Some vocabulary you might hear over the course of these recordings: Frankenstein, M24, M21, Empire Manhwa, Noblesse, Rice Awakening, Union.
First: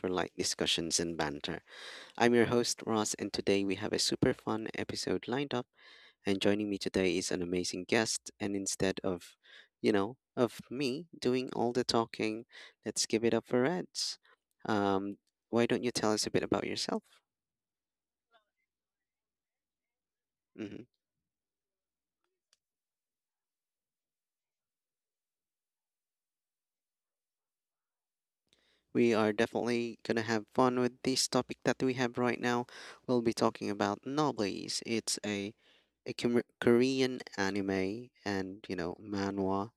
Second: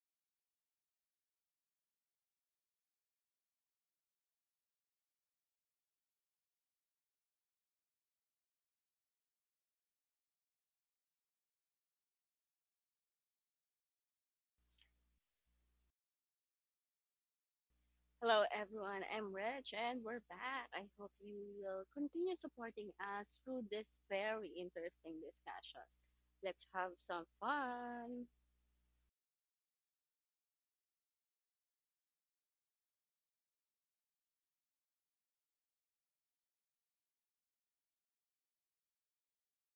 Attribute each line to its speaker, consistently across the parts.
Speaker 1: for light discussions and banter. I'm your host, Ross, and today we have a super fun episode lined up. And joining me today is an amazing guest. And instead of, of me doing all the talking, let's give it up for Reds. Um, why don't you tell us a bit about yourself?
Speaker 2: Hello, everyone. I'm Reg and we're back.
Speaker 1: Mm-hmm.
Speaker 2: I hope you will continue supporting us through this very interesting discussions. Let's have some fun.
Speaker 1: We are definitely gonna have fun with this topic that we have right now. We'll be talking about Noblies. It's a Korean anime and manhwa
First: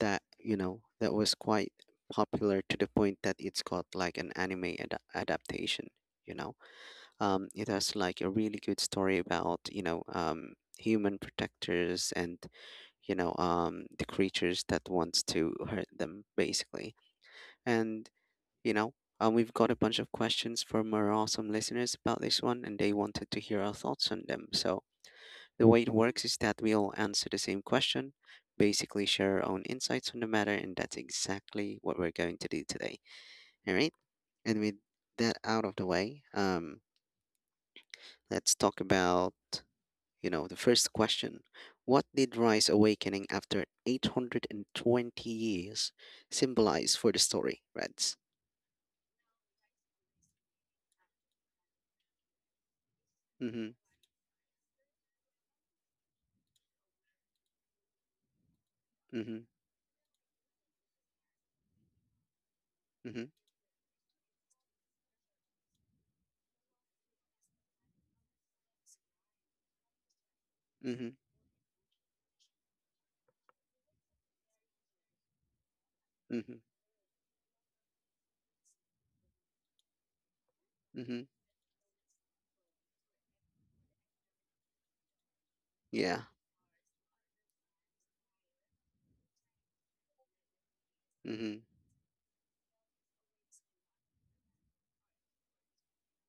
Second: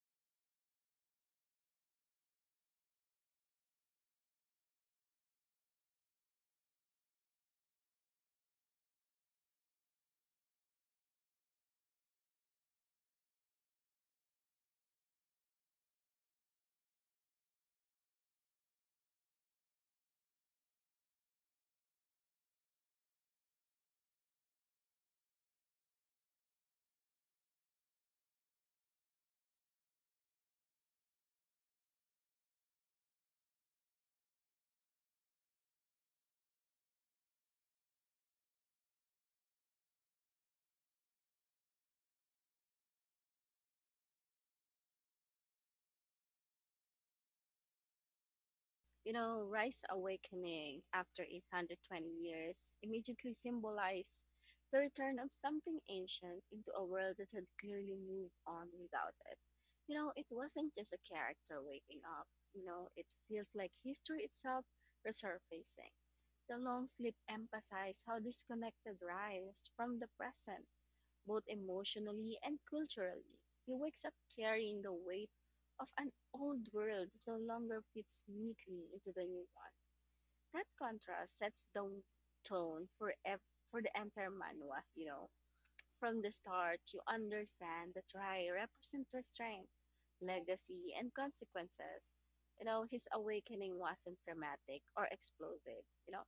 Speaker 1: that you know that was quite popular, to the point that it's got like an anime adaptation. You know um it has like a really good story about, human protectors, and, the creatures that wants to hurt them, basically and you know. We've got a bunch of questions from our awesome listeners about this one, and they wanted to hear our thoughts on them. So, the way it works is that we all answer the same question, basically share our own insights on the matter, and that's exactly what we're going to do today. All right. And with that out of the way, let's talk about, the first question. What did Rise Awakening after 820 years symbolize for the story, Reds?
Speaker 2: Rice Awakening after 820 years immediately
Speaker 1: Mm-hmm,
Speaker 2: symbolized the return of something ancient into a world that had clearly moved on without it.
Speaker 1: mm-hmm,
Speaker 2: You know, it wasn't just a character waking up, you know, it
Speaker 1: mm-hmm,
Speaker 2: feels like history itself resurfacing. The long sleep emphasized how disconnected Rice from the present
Speaker 1: mm-hmm.
Speaker 2: both emotionally and culturally. He wakes up carrying the weight of an
Speaker 1: Mm-hmm.
Speaker 2: old world that no longer fits neatly into the new one. That
Speaker 1: Mhm.
Speaker 2: contrast sets the tone for for the Empire Manhwa, you know. From
Speaker 1: Yeah.
Speaker 2: the start, you understand that Rai represents restraint, legacy, and
Speaker 1: Mhm.
Speaker 2: consequences. You know, his awakening wasn't dramatic or explosive. You know,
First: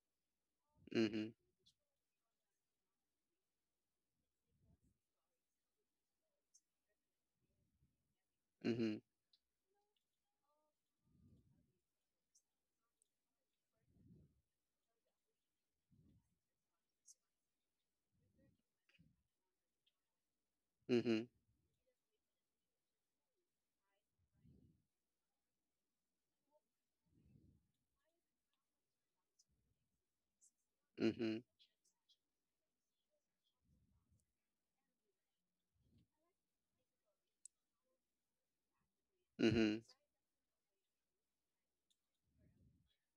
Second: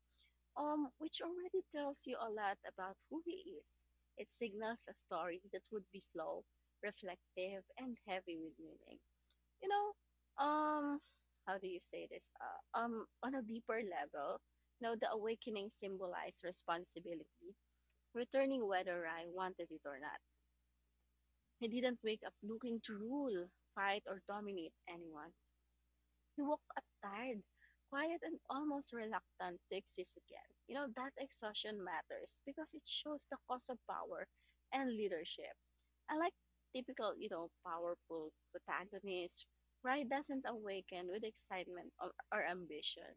Speaker 2: um, Which
Speaker 1: Mhm.
Speaker 2: already tells you a lot about who he is. It signals a story that would be slow, reflective, and heavy with meaning.
Speaker 1: Mhm.
Speaker 2: You know, how do you say this? On a deeper level, now the awakening symbolized responsibility, returning whether I wanted it or not.
Speaker 1: Mhm.
Speaker 2: I didn't wake up looking to rule, fight, or dominate anyone. He woke up tired, quiet, and almost reluctant to exist again. You know, that
Speaker 1: Mhm.
Speaker 2: exhaustion matters because it shows the cost of power and leadership. Unlike typical, you know, powerful protagonists,
Speaker 1: Mhm.
Speaker 2: Rai doesn't awaken with excitement or ambition.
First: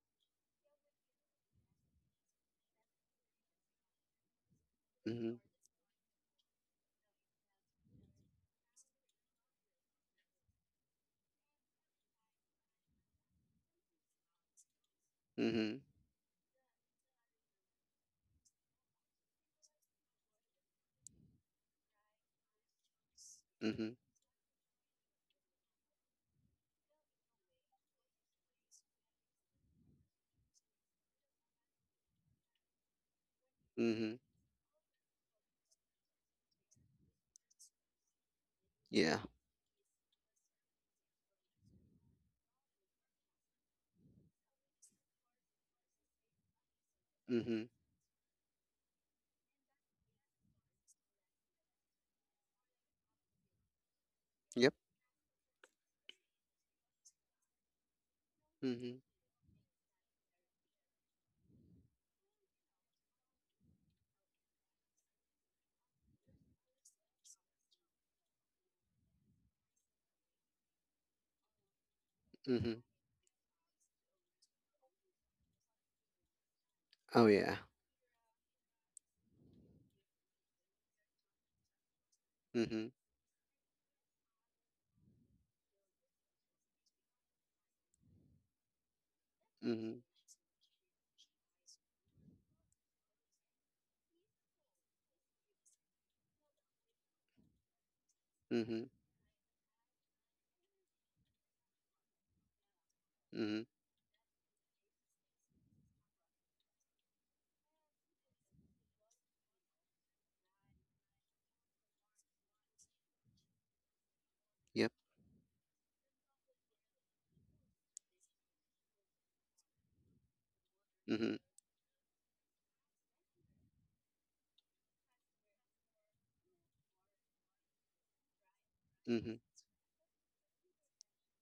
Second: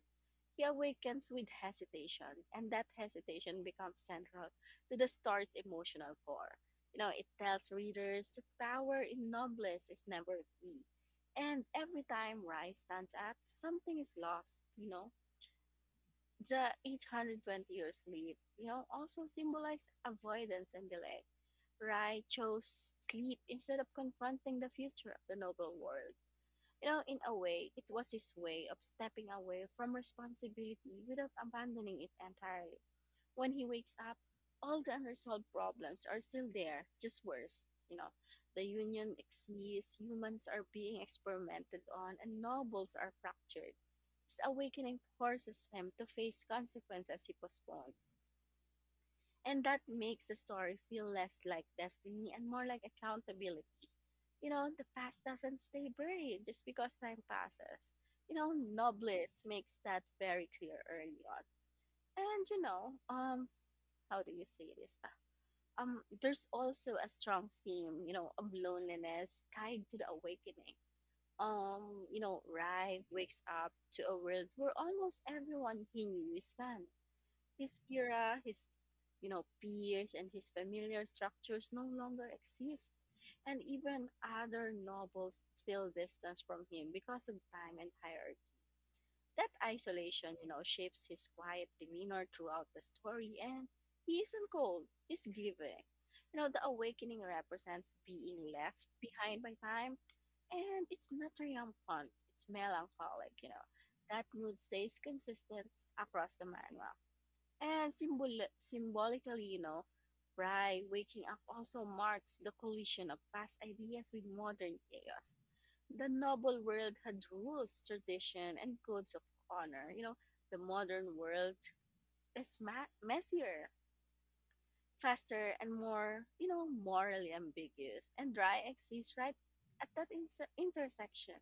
Speaker 2: He awakens with hesitation, and that hesitation becomes central to the
Speaker 1: Mhm.
Speaker 2: story's emotional core. You know, it tells readers the power in noblesse is never free. And every time Rai stands up, something is lost, you know.
Speaker 1: Mhm.
Speaker 2: The 820 years sleep, you know, also symbolize avoidance and delay. Rai chose sleep instead of
Speaker 1: Mhm.
Speaker 2: confronting the future of the noble world. You know, in a way, it was his way of stepping away from responsibility without abandoning it entirely. When he wakes up,
Speaker 1: Mhm.
Speaker 2: all the unresolved problems are still there, just worse. You know, the union
Speaker 1: Yeah.
Speaker 2: exists, humans are being experimented on, and nobles are fractured. His awakening forces him to face consequences he
Speaker 1: Mhm.
Speaker 2: postponed. And that makes the story feel less like destiny and more like accountability. You know,
Speaker 1: Yep.
Speaker 2: the past doesn't stay buried just because time passes. You know,
Speaker 1: Mhm.
Speaker 2: Nobles makes that very clear early on. And you know, how do you say this? There's also a strong theme, you know, of loneliness tied to the awakening. You know,
Speaker 1: Mhm.
Speaker 2: Rai wakes up to a world where almost everyone he knew is gone,
Speaker 1: Oh yeah.
Speaker 2: his era, his, you know, peers and his familiar structures no longer exist.
Speaker 1: Mhm.
Speaker 2: And even other nobles feel distance from him because of time and hierarchy. That
Speaker 1: Mhm.
Speaker 2: isolation, you know, shapes his quiet demeanor throughout the story, and he isn't cold, he's grieving. You know, the awakening represents being left
Speaker 1: Mhm.
Speaker 2: behind by time, and it's not triumphant, it's melancholic, you
Speaker 1: Mhm.
Speaker 2: know. That mood stays consistent across the manual. And symbolically, you know, Right, waking up also marks the collision of past ideas with modern
Speaker 1: Yep.
Speaker 2: chaos. The noble world had rules, tradition, and codes of honor. You know, the modern
Speaker 1: Mhm.
Speaker 2: world is messier, faster and more, you know, morally ambiguous. And Dry exists right
Speaker 1: Mhm.
Speaker 2: at that intersection.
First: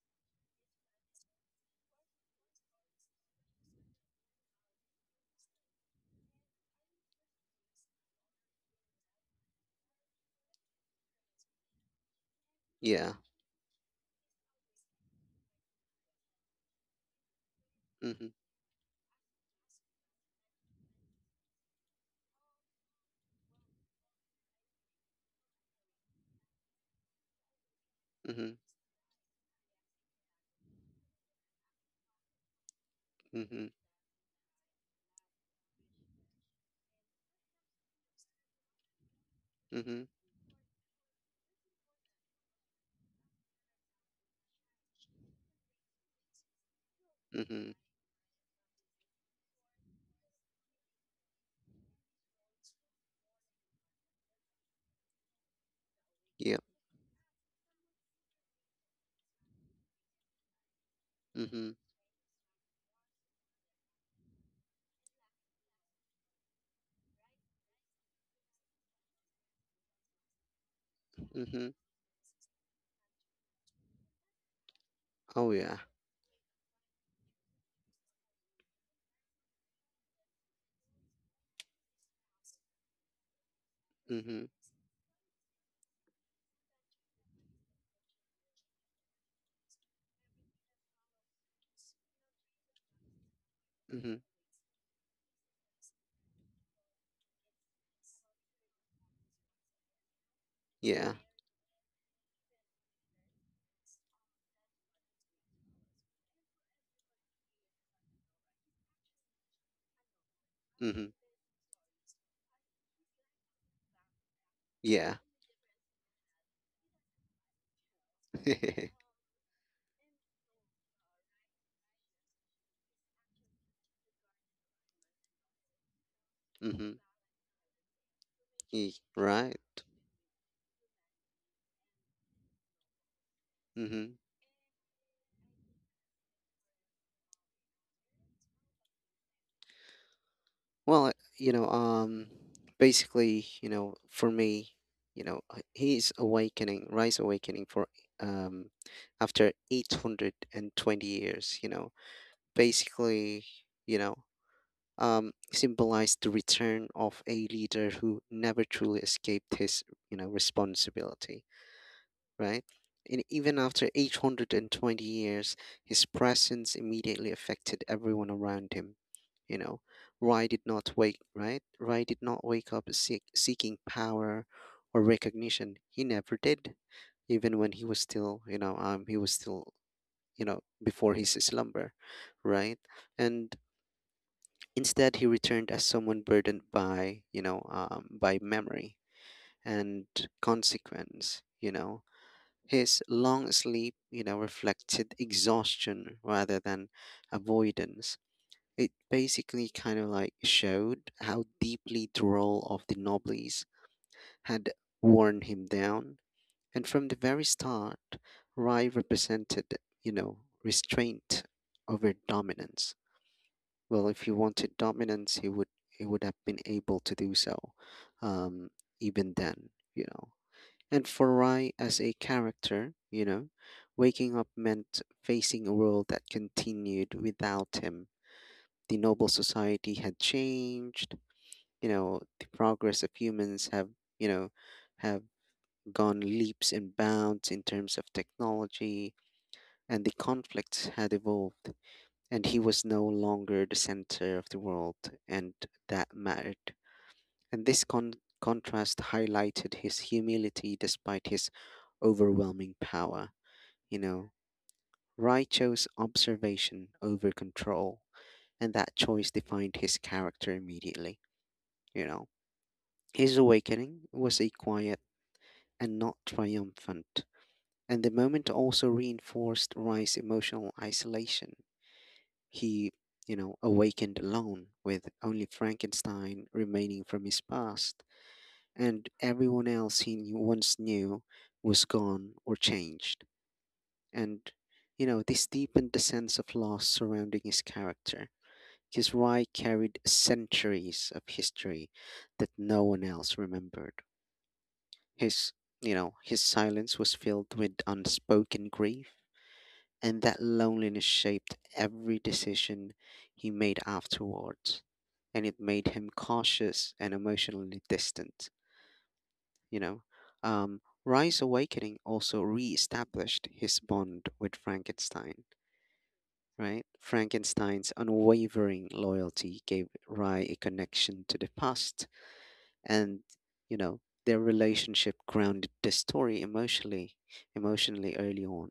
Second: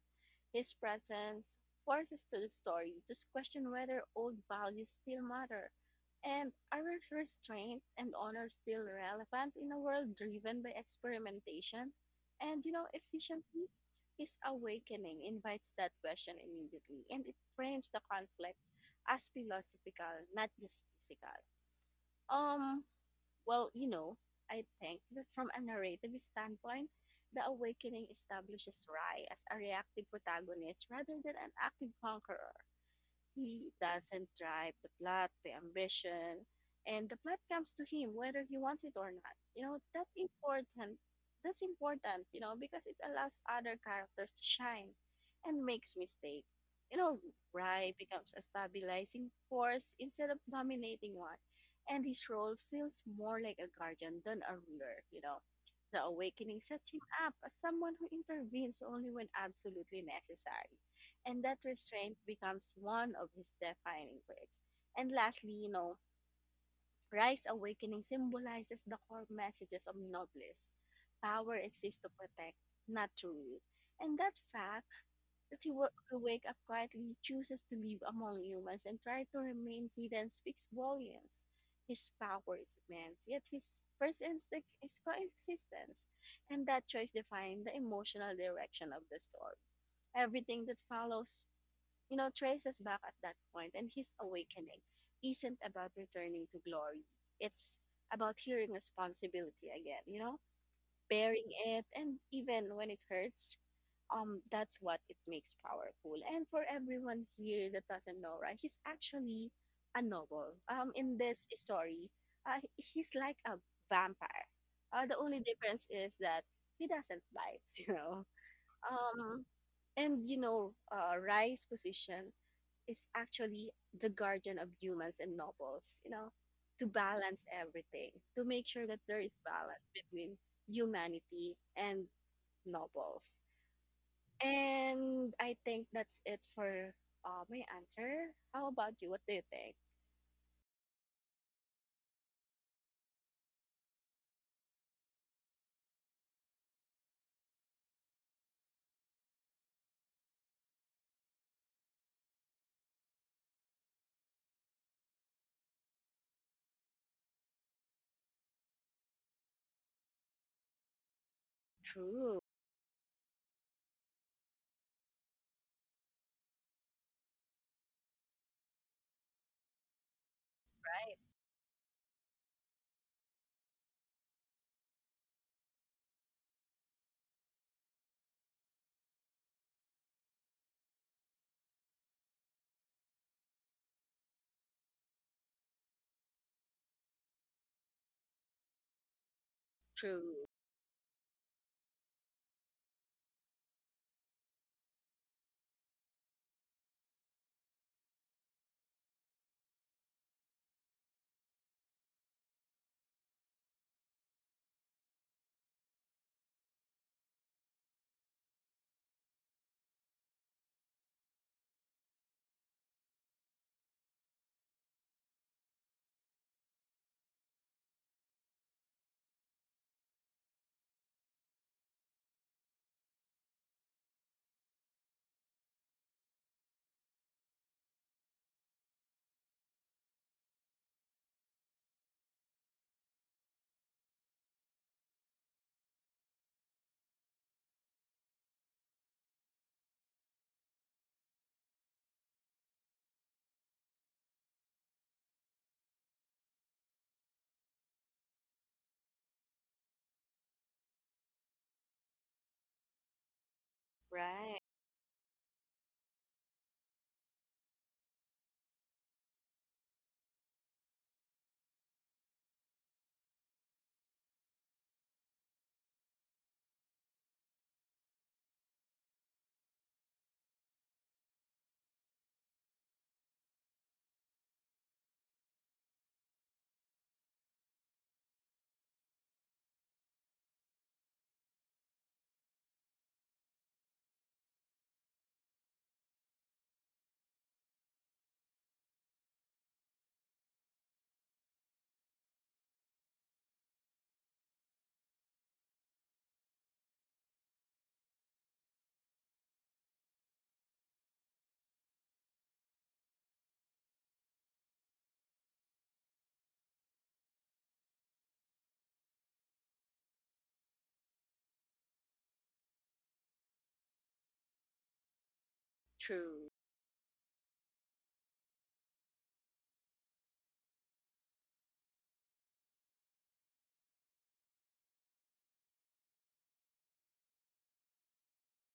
Speaker 2: His presence forces to the story to question whether old values still matter and are restraint and honor still relevant in a world driven by experimentation and, you know,
Speaker 1: Yeah.
Speaker 2: efficiency. His awakening invites that question immediately and it frames the
Speaker 1: Mhm.
Speaker 2: conflict as philosophical, not just physical. um well, you know, I think that from a narrative standpoint, the awakening
Speaker 1: Mhm.
Speaker 2: establishes Rai as a reactive protagonist rather than an active conqueror.
Speaker 1: Mhm.
Speaker 2: He doesn't drive the plot, the ambition, and the plot comes to him whether he wants it or not. You know, that
Speaker 1: Mhm.
Speaker 2: important. That's important, you know, because it allows other characters to shine and makes mistake. You know,
Speaker 1: Mhm.
Speaker 2: Rai becomes a stabilizing force instead of dominating one, and his role feels more like a guardian than a ruler, you know. The awakening
Speaker 1: Yep.
Speaker 2: sets him up as someone who intervenes only when absolutely necessary, and that
Speaker 1: Mhm.
Speaker 2: restraint becomes one of his defining traits. And lastly, you know, Rice Awakening symbolizes the core messages of Nobles. Power
Speaker 1: Mhm.
Speaker 2: exists to protect, not to rule. And that fact
Speaker 1: Oh
Speaker 2: that he
Speaker 1: yeah.
Speaker 2: will wake up quietly, chooses to live among humans, and try to remain hidden speaks volumes. His power is immense, yet his first
Speaker 1: Mhm.
Speaker 2: instinct is coexistence. And that choice defines the emotional direction of the story. Everything that follows, you know, traces back at that point, and his
Speaker 1: Mhm.
Speaker 2: awakening isn't about returning to glory. It's about hearing responsibility again, you know,
Speaker 1: Yeah.
Speaker 2: bearing it, and even when it hurts, that's what it makes powerful. And for everyone here that doesn't know, right, he's actually a noble.
Speaker 1: Mhm.
Speaker 2: In this story, he's like a vampire. The
Speaker 1: Yeah.
Speaker 2: only difference is that he doesn't bite, you know. Um, Rai's position is actually the guardian of humans and nobles, you know, to
Speaker 1: Mhm.
Speaker 2: balance everything, to make sure that there is
Speaker 1: Right.
Speaker 2: balance between humanity and nobles.
Speaker 1: Mhm.
Speaker 2: And I think that's it for my answer. How about you? What do you think?
Speaker 1: Well, basically, for me, his awakening, rise awakening for, um, after 820 years, basically, you know, symbolized the return of a leader who never truly escaped his, responsibility,
Speaker 2: True,
Speaker 1: right? And even after 820 years, his presence immediately affected everyone around him. You know, Rai did not
Speaker 2: right?
Speaker 1: wake, right? Rai did not wake up seeking power or recognition. He never did, even when he was still, you know, he was still, before his slumber, right? And instead, he returned as someone burdened by memory and
Speaker 2: True,
Speaker 1: consequence. His long sleep, reflected exhaustion rather than avoidance. It basically kind of like showed how deeply the role of the nobles had worn him down. And from the very start, Rai represented, you know, restraint over dominance. Well, if he wanted dominance, he would have been able to do so, um, even then. And for Rai as a character, waking up meant facing a world that continued without him. The noble society had changed, the progress of humans you know, have gone leaps and bounds in terms of technology, and the conflicts had evolved, and he was no longer the center of the world, and that mattered. And this contrast highlighted his humility despite his overwhelming power. You know,
Speaker 2: right?
Speaker 1: Rai chose observation over control, and that choice defined his character immediately. You know, his awakening was a quiet and not triumphant, and the moment also reinforced Rai's emotional isolation. He, awakened alone, with only Frankenstein remaining from his past, and everyone else he once knew was gone or changed. And this deepened the sense of loss surrounding his character. His rye carried centuries of history that no one else remembered. His, his silence was filled with unspoken grief, and that loneliness shaped every decision he made afterwards. And it made him cautious and emotionally distant, you know. Rye's awakening also re-established his bond with Frankenstein,
Speaker 2: True,
Speaker 1: right? Frankenstein's unwavering loyalty gave Rye a connection to the past, and you know their relationship grounded the story emotionally early on.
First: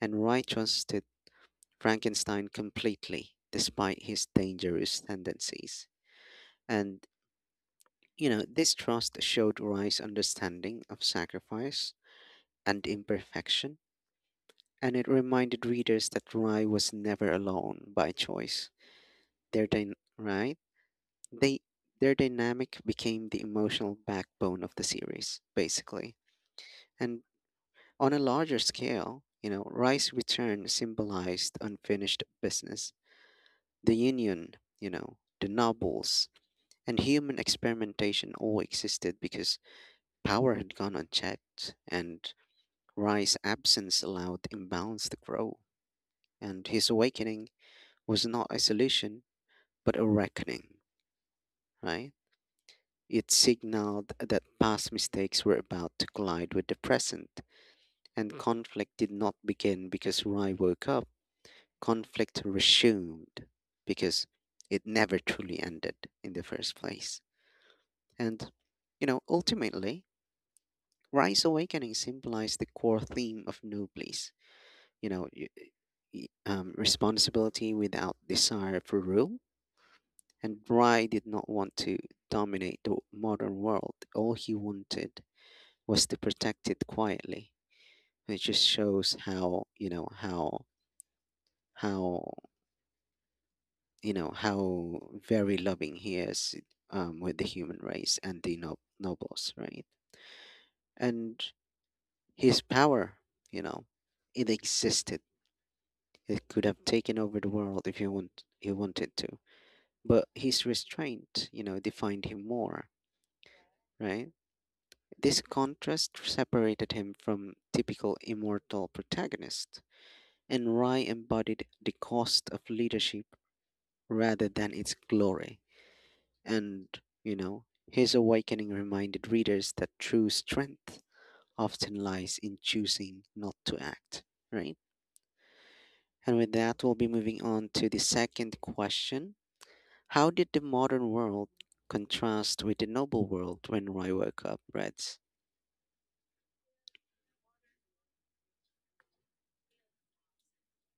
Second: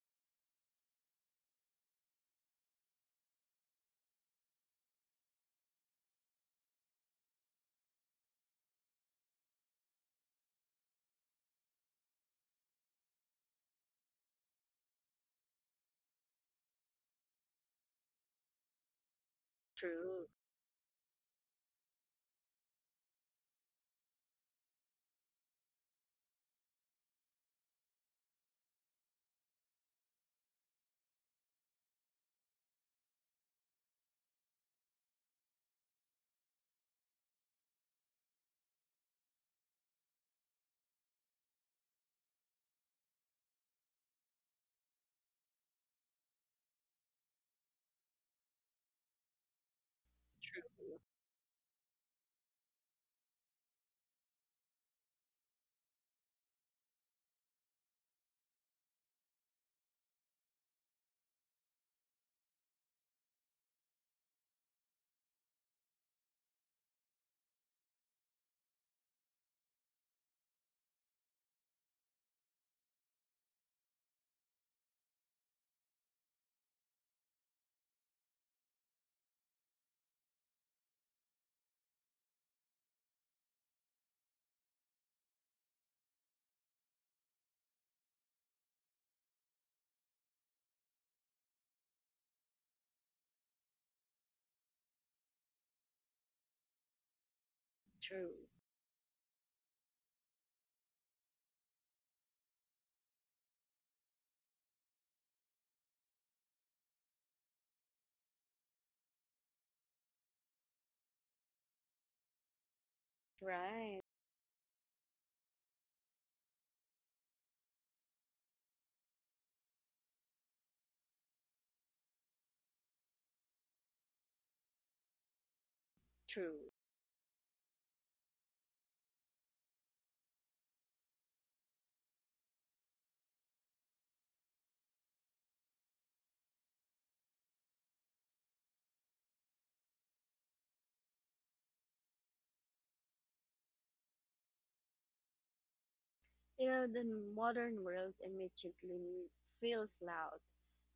Speaker 1: And wright trusted frankenstein completely despite his dangerous tendencies. And this trust showed wright's understanding of sacrifice and imperfection. And it reminded readers that wright was never alone by choice. their dyn-
Speaker 2: true,
Speaker 1: right they their dynamic became the emotional backbone of the series, basically. And on a larger scale, rice return symbolized unfinished business. The union, the nobles, and human experimentation all existed because power had gone unchecked, and rice absence allowed imbalance to grow. And his awakening was not a solution, but a
Speaker 2: true,
Speaker 1: reckoning, right? It signaled that past mistakes were about to collide with the present, and conflict did not begin because Rai woke up. Conflict resumed because it never truly ended in the first place. And, ultimately, Rise Awakening symbolized the core theme of Noblesse, you know, y- responsibility without desire for rule. And Rai did not want to dominate the modern world. All he wanted was to protect it quietly. It just shows how, how you know how very loving he is, with the human race
Speaker 2: true,
Speaker 1: and the nobles, right? And his power, you know, it existed. It could have taken over the world if he wanted to, but his restraint, defined him more,
Speaker 2: right?
Speaker 1: right? This contrast separated him from typical immortal protagonists, and Rai embodied the cost of leadership rather than its glory.
Speaker 2: True.
Speaker 1: And, you know, his awakening reminded readers that true strength often lies in choosing not to act, right? And with that, we'll be moving on to the second question. How did the modern world contrast with the noble world when Roy woke up, Reds?
Speaker 2: Yeah, the modern world immediately feels loud,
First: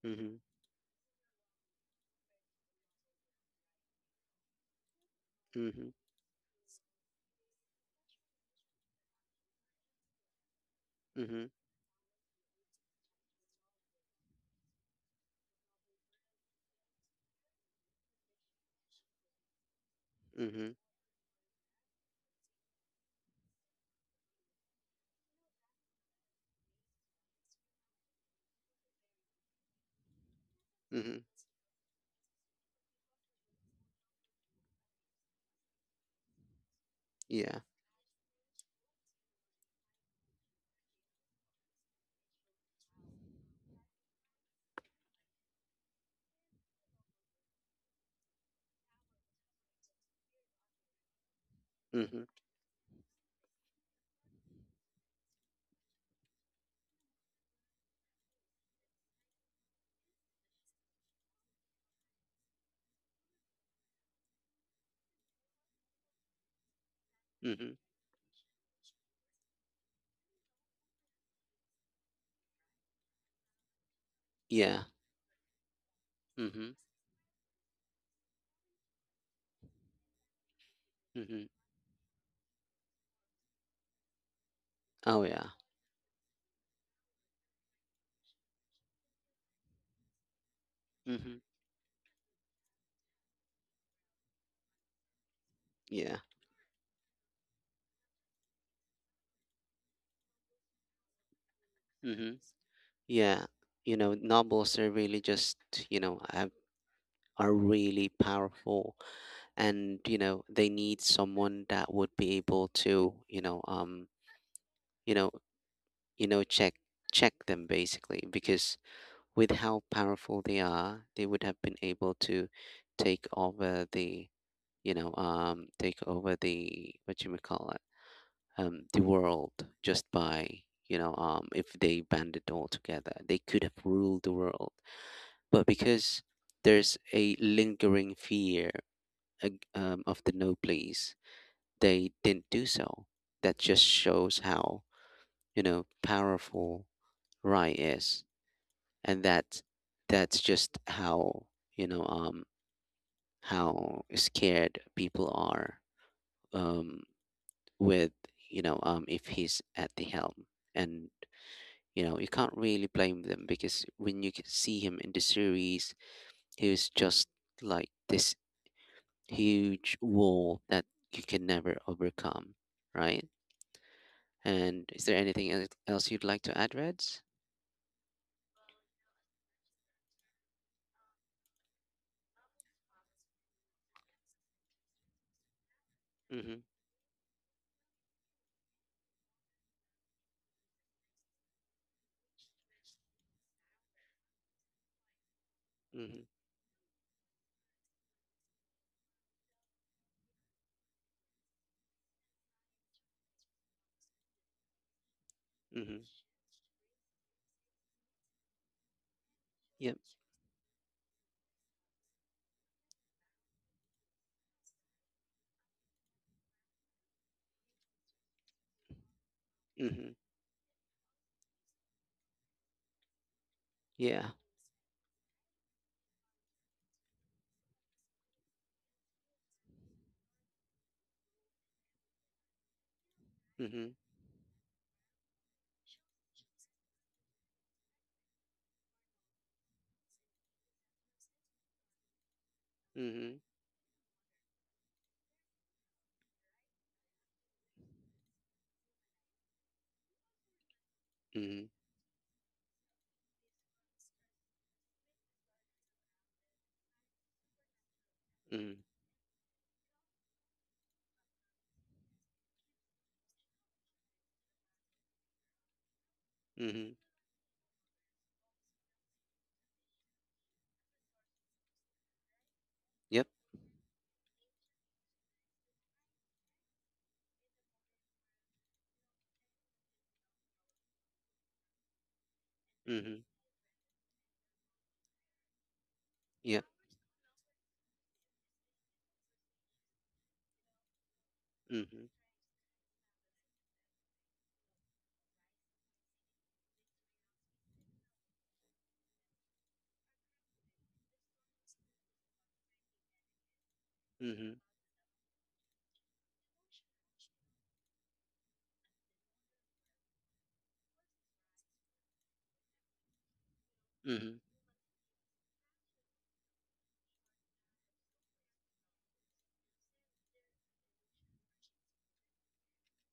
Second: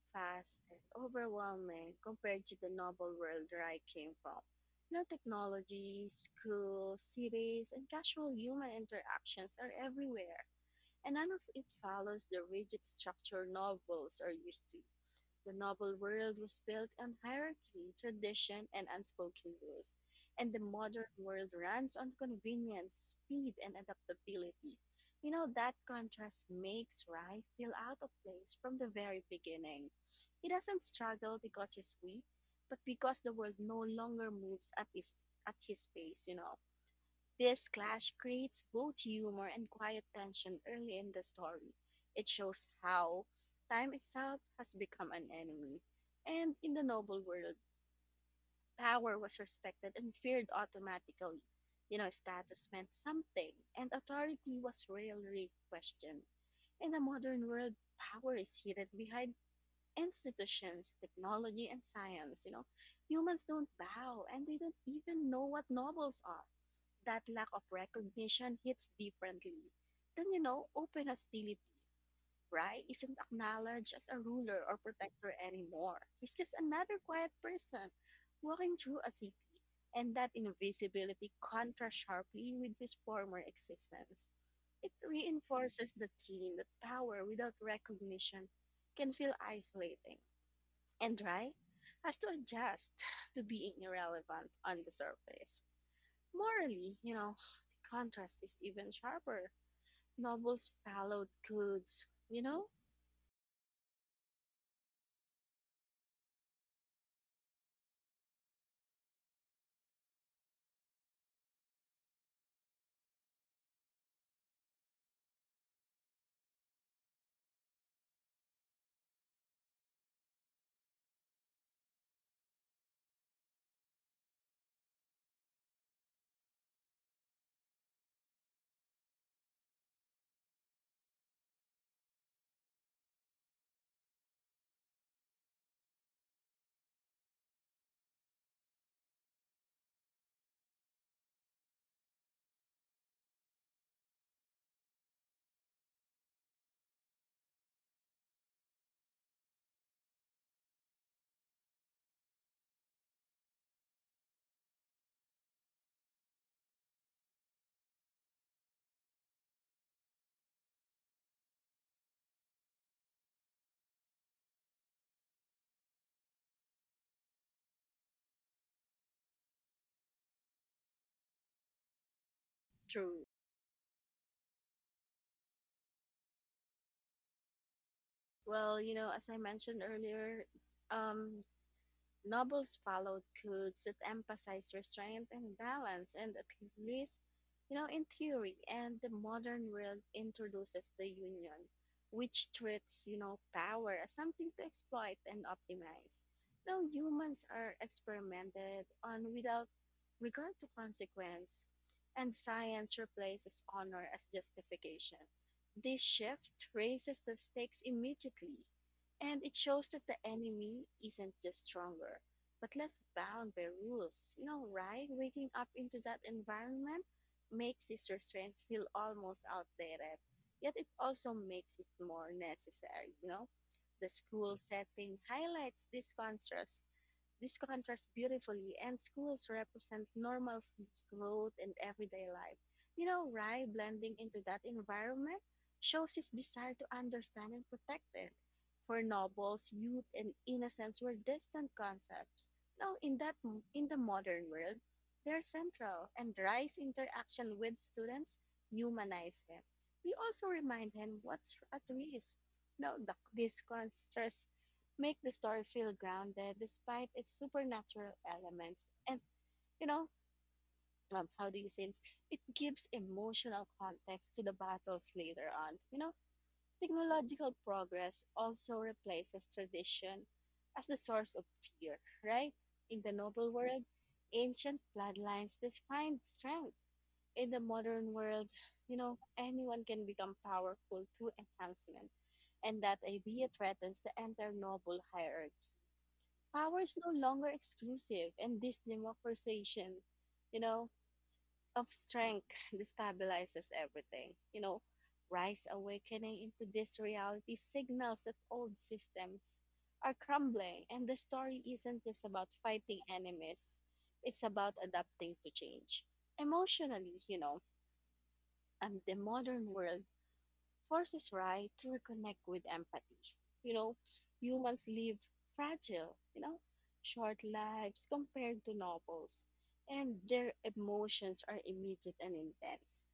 Speaker 1: Mm
Speaker 2: fast, and overwhelming compared to the novel world where I came from. You know,
Speaker 1: hmm, mm hmm,
Speaker 2: technology, school, cities, and casual human interactions are everywhere, and
Speaker 1: mm
Speaker 2: none of
Speaker 1: hmm,
Speaker 2: it follows the rigid structure novels are used to. The novel world was built on hierarchy, tradition, and unspoken rules, and
Speaker 1: mm
Speaker 2: the
Speaker 1: hmm,
Speaker 2: modern world runs on convenience, speed, and adaptability. You know, that contrast makes Rai feel out of place from the very beginning. He doesn't
Speaker 1: mm hmm,
Speaker 2: struggle because he's weak, but because the world no longer moves at his pace, you know.
Speaker 1: yeah,
Speaker 2: This clash creates both humor and quiet tension early in the story. It shows how time itself has become an enemy. And in the noble world, power was respected and feared automatically. You
Speaker 1: mm
Speaker 2: know,
Speaker 1: hmm,
Speaker 2: status meant something, and authority was rarely questioned. In the modern world, power is hidden behind institutions, technology, and science. You know, humans don't bow, and they don't even know what nobles are. That lack
Speaker 1: mm
Speaker 2: of
Speaker 1: hmm,
Speaker 2: recognition hits differently. Then, you know, open hostility, right, isn't acknowledged as a ruler or
Speaker 1: yeah,
Speaker 2: protector anymore. He's
Speaker 1: mm
Speaker 2: just
Speaker 1: hmm,
Speaker 2: another quiet person walking through a city. And that
Speaker 1: mm
Speaker 2: invisibility
Speaker 1: hmm,
Speaker 2: contrasts sharply with his former existence. It
Speaker 1: oh yeah,
Speaker 2: reinforces the theme that power without recognition can feel isolating.
Speaker 1: mm
Speaker 2: And,
Speaker 1: hmm,
Speaker 2: right, has to adjust to being irrelevant on the surface.
Speaker 1: yeah,
Speaker 2: Morally, you know, the contrast is even sharper. Novels followed goods,
Speaker 1: mm hmm,
Speaker 2: you know,
Speaker 1: yeah. Novels are really just, you know I are really powerful. And they need someone that would be able to, you know you know check check them, basically, because with how powerful they are, they would have been able to take over the you know take over the, what you may call it, the world, just by, if they banded all together, they could have ruled the world. But because there's a lingering fear, of the no please, they didn't do so. That just shows how powerful Rai is, and that's just how, you know um, how scared people are, um, with, if he's at the helm. And you can't really blame them, because when you see him in the series, he was just like this huge wall that you can never overcome,
Speaker 2: true.
Speaker 1: right? And is there anything else you'd like to add, Reds?
Speaker 2: Well, you know, as I mentioned earlier, um, Nobles followed codes that emphasize restraint and balance, and at
Speaker 1: Mm-hmm.
Speaker 2: least, you know, in theory, and the modern world introduces the union, which treats, you know, power as something to exploit and optimize.
Speaker 1: Mm-hmm.
Speaker 2: Now, humans are experimented on without regard to consequence, and science replaces honor as justification. This
Speaker 1: Mm-hmm.
Speaker 2: shift raises the stakes immediately and it shows
Speaker 1: Yep.
Speaker 2: that the enemy isn't just stronger, but less bound by rules. You know, right? Waking up into that environment makes his restraint feel almost
Speaker 1: Mm-hmm.
Speaker 2: outdated, yet it also makes it more necessary, you know? The
Speaker 1: Yeah.
Speaker 2: school setting highlights this contrast this contrasts beautifully, and schools represent normal growth in everyday life. You know, Rai
Speaker 1: Mm-hmm.
Speaker 2: blending into that environment shows his desire to understand and protect it. For novels, youth and innocence were distant concepts. Now, in that
Speaker 1: Mm-hmm.
Speaker 2: in the modern world, they're central, and Rai's interaction with students humanize him. We also remind him what's
Speaker 1: Mm-hmm.
Speaker 2: at risk. Now, this contrasts make the story feel grounded despite its supernatural
Speaker 1: Mm-hmm.
Speaker 2: elements. And, you know, how do you say it? It gives emotional context to the battles later on. You know,
Speaker 1: Mm-hmm.
Speaker 2: technological progress also replaces tradition as the source of fear, right? In the
Speaker 1: Yep.
Speaker 2: noble world, ancient bloodlines define strength. In the modern world, you know, anyone can become powerful through enhancement, and that
Speaker 1: Mm-hmm.
Speaker 2: idea threatens the entire noble hierarchy.
Speaker 1: Yep.
Speaker 2: Power is no longer exclusive, and this democratization, you know, of
Speaker 1: Mm-hmm.
Speaker 2: strength destabilizes everything. You know, rise awakening into this reality signals that old systems are crumbling, and the story isn't just about fighting enemies, it's
Speaker 1: Mm-hmm.
Speaker 2: about adapting to change. Emotionally, you know, and the modern world forces Rai to reconnect with empathy. You know,
Speaker 1: Mm-hmm.
Speaker 2: humans live fragile, you know, short lives compared to novels, and their emotions are immediate and intense.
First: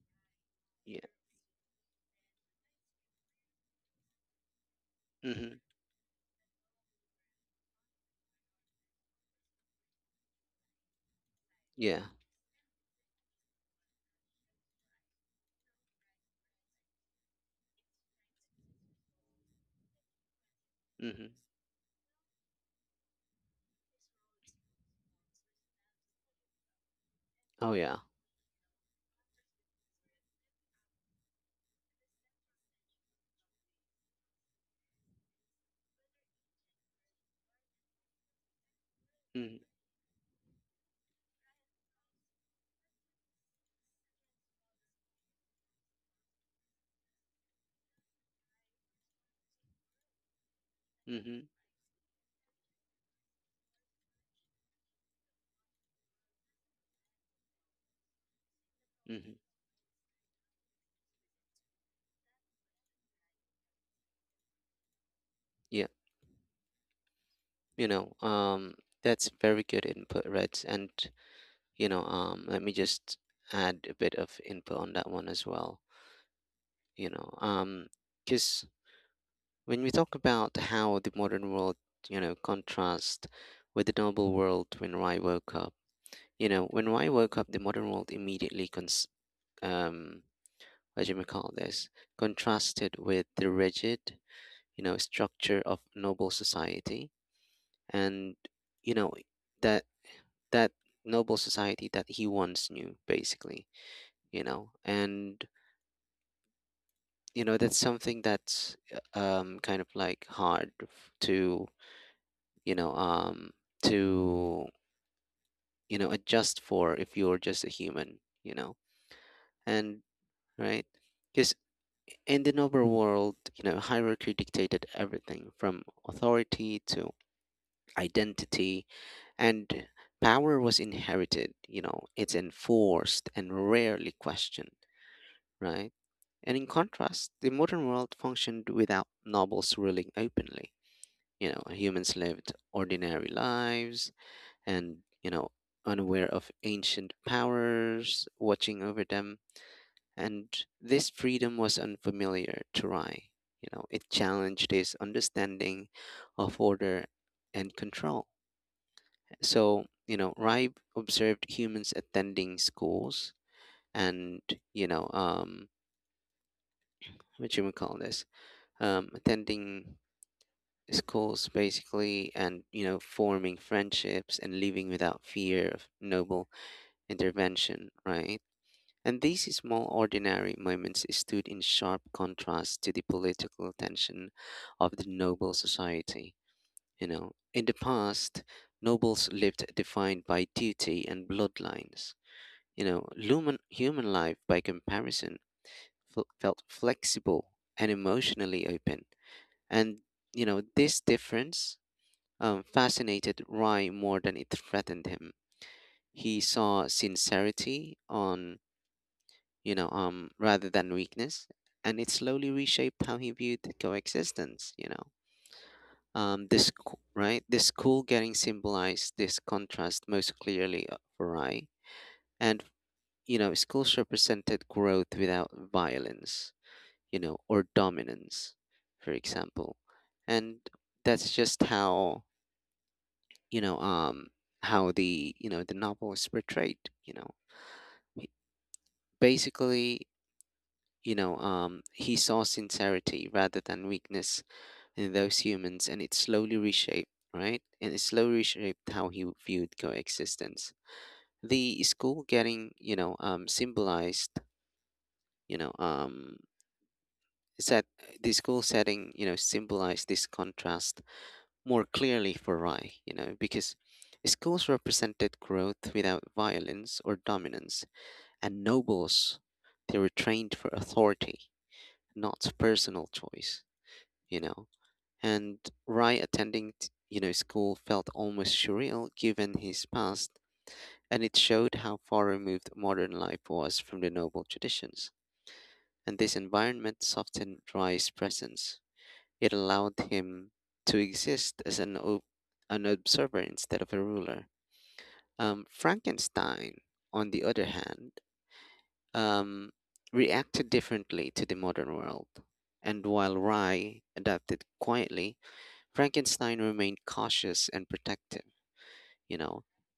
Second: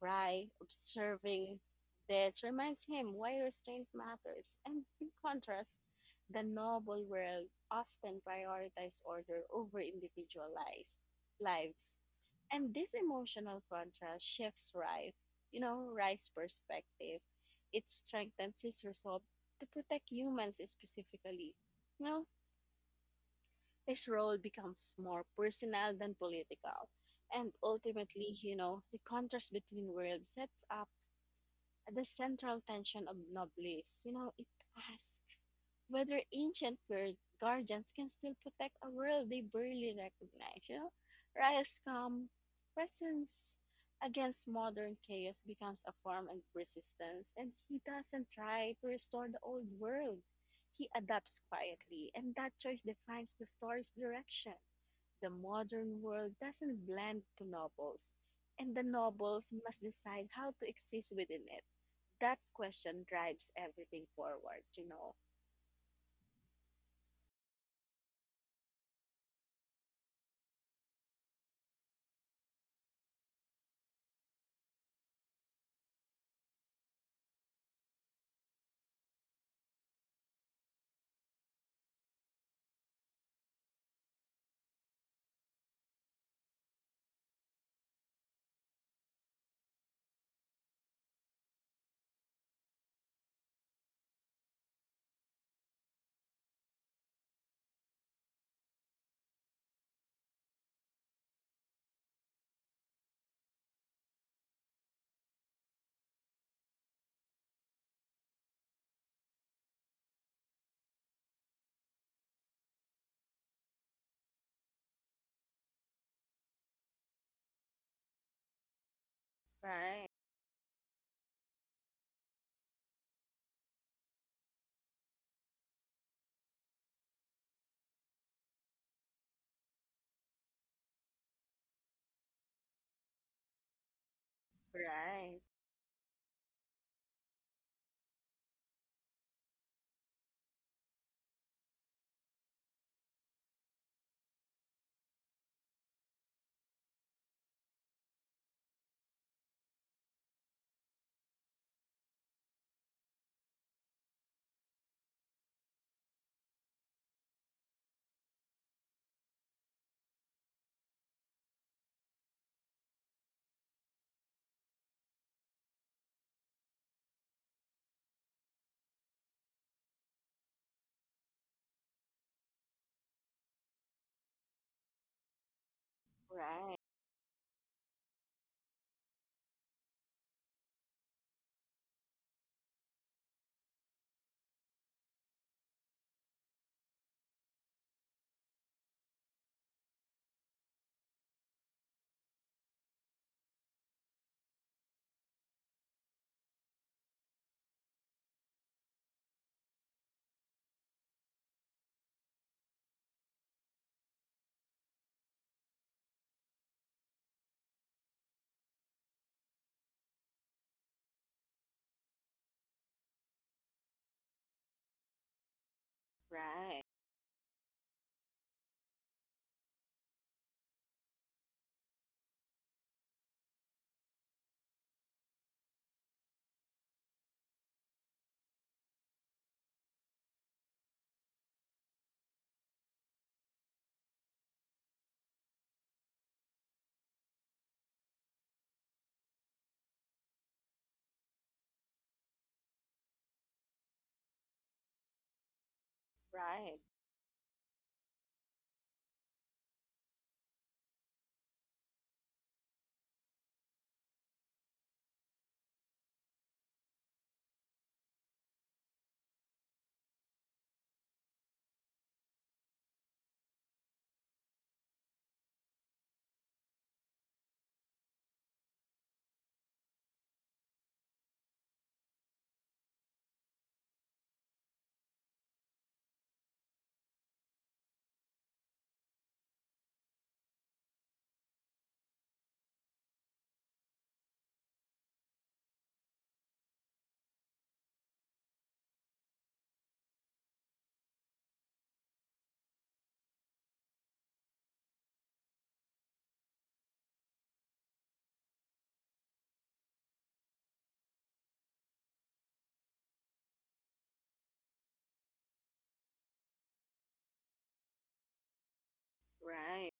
Speaker 2: Rai,
Speaker 1: Yeah.
Speaker 2: observing this, reminds him why restraint matters, and in
Speaker 1: Mm-hmm.
Speaker 2: contrast, the novel world often prioritizes order over individualized lives.
Speaker 1: Yeah.
Speaker 2: And this emotional contrast shifts Rai's perspective, it strengthens his resolve to protect humans
Speaker 1: Mm-hmm.
Speaker 2: specifically. You know, his role becomes more personal than political. And
Speaker 1: Oh yeah.
Speaker 2: ultimately, you know, the contrast between worlds sets up the central tension of Noblis. It asks whether ancient bird guardians can still protect a world they
Speaker 1: Mm-hmm.
Speaker 2: barely recognize. Riot's calm presence against modern chaos becomes a form of resistance, and he doesn't try to restore the old world. He adapts
Speaker 1: Mm-hmm.
Speaker 2: quietly, and that choice defines the story's direction. The modern world doesn't blend to nobles, and the
Speaker 1: Mm-hmm.
Speaker 2: nobles must decide how to exist within it that Question drives everything forward.
Speaker 1: Yeah. You know, um, that's very good input, Reds. And let me just add a bit of input on that one as well. You know, because When we talk about how the modern world, contrasts with the noble world when Rai woke up, the modern world immediately, cons- um, what do you call this, contrasted with the rigid, structure of noble society, and you know that that noble society that he once knew, basically. You know, and you know that's something that's, kind of like hard, to, you know um to, adjust for if you're just a human, you know and,
Speaker 2: Right,
Speaker 1: right, because in the novel world, hierarchy dictated everything, from authority to identity, and power was inherited. It's enforced and rarely questioned,
Speaker 2: right,
Speaker 1: right. And in contrast, the modern world functioned without nobles ruling openly. Humans lived ordinary lives and, you know unaware of ancient powers watching over them, and this freedom was unfamiliar to Rai. It challenged his understanding of order and control. So, Rai observed humans attending schools and, you know, um, what you would call this, attending schools, basically, and, forming friendships and living without fear of noble
Speaker 2: right,
Speaker 1: intervention, right? And these small ordinary moments stood in sharp contrast to the political tension of the noble society. In the past, nobles lived defined by duty and bloodlines. Human life, by comparison, felt flexible and emotionally open. And, this difference, fascinated Rai more than it threatened him. He saw sincerity on, rather than weakness, and it slowly reshaped how he viewed coexistence.
Speaker 2: right,
Speaker 1: Right, this cool getting symbolized this contrast most clearly for Rai, and schools represented growth without violence, or dominance, for example, and that's just how you know, um, the novel is portrayed. You know, Basically, he saw sincerity rather than weakness in those humans, and it slowly
Speaker 2: right,
Speaker 1: reshaped, right? And it slowly reshaped how he viewed coexistence. The school getting, symbolized, you know, um, set the school setting, symbolized this contrast more clearly for Rai, because schools represented growth without violence or dominance, and nobles, they were trained for authority, not personal choice, you know. And Rai attending, school felt almost surreal given his past, and it showed how far removed modern life was from the noble traditions. And this environment softened Rai's presence. It allowed him to exist as an observer instead of a ruler. Frankenstein, on the other hand, um, reacted differently to the modern world. And while Rai adapted quietly, Frankenstein remained cautious and protective, you know,
Speaker 2: right.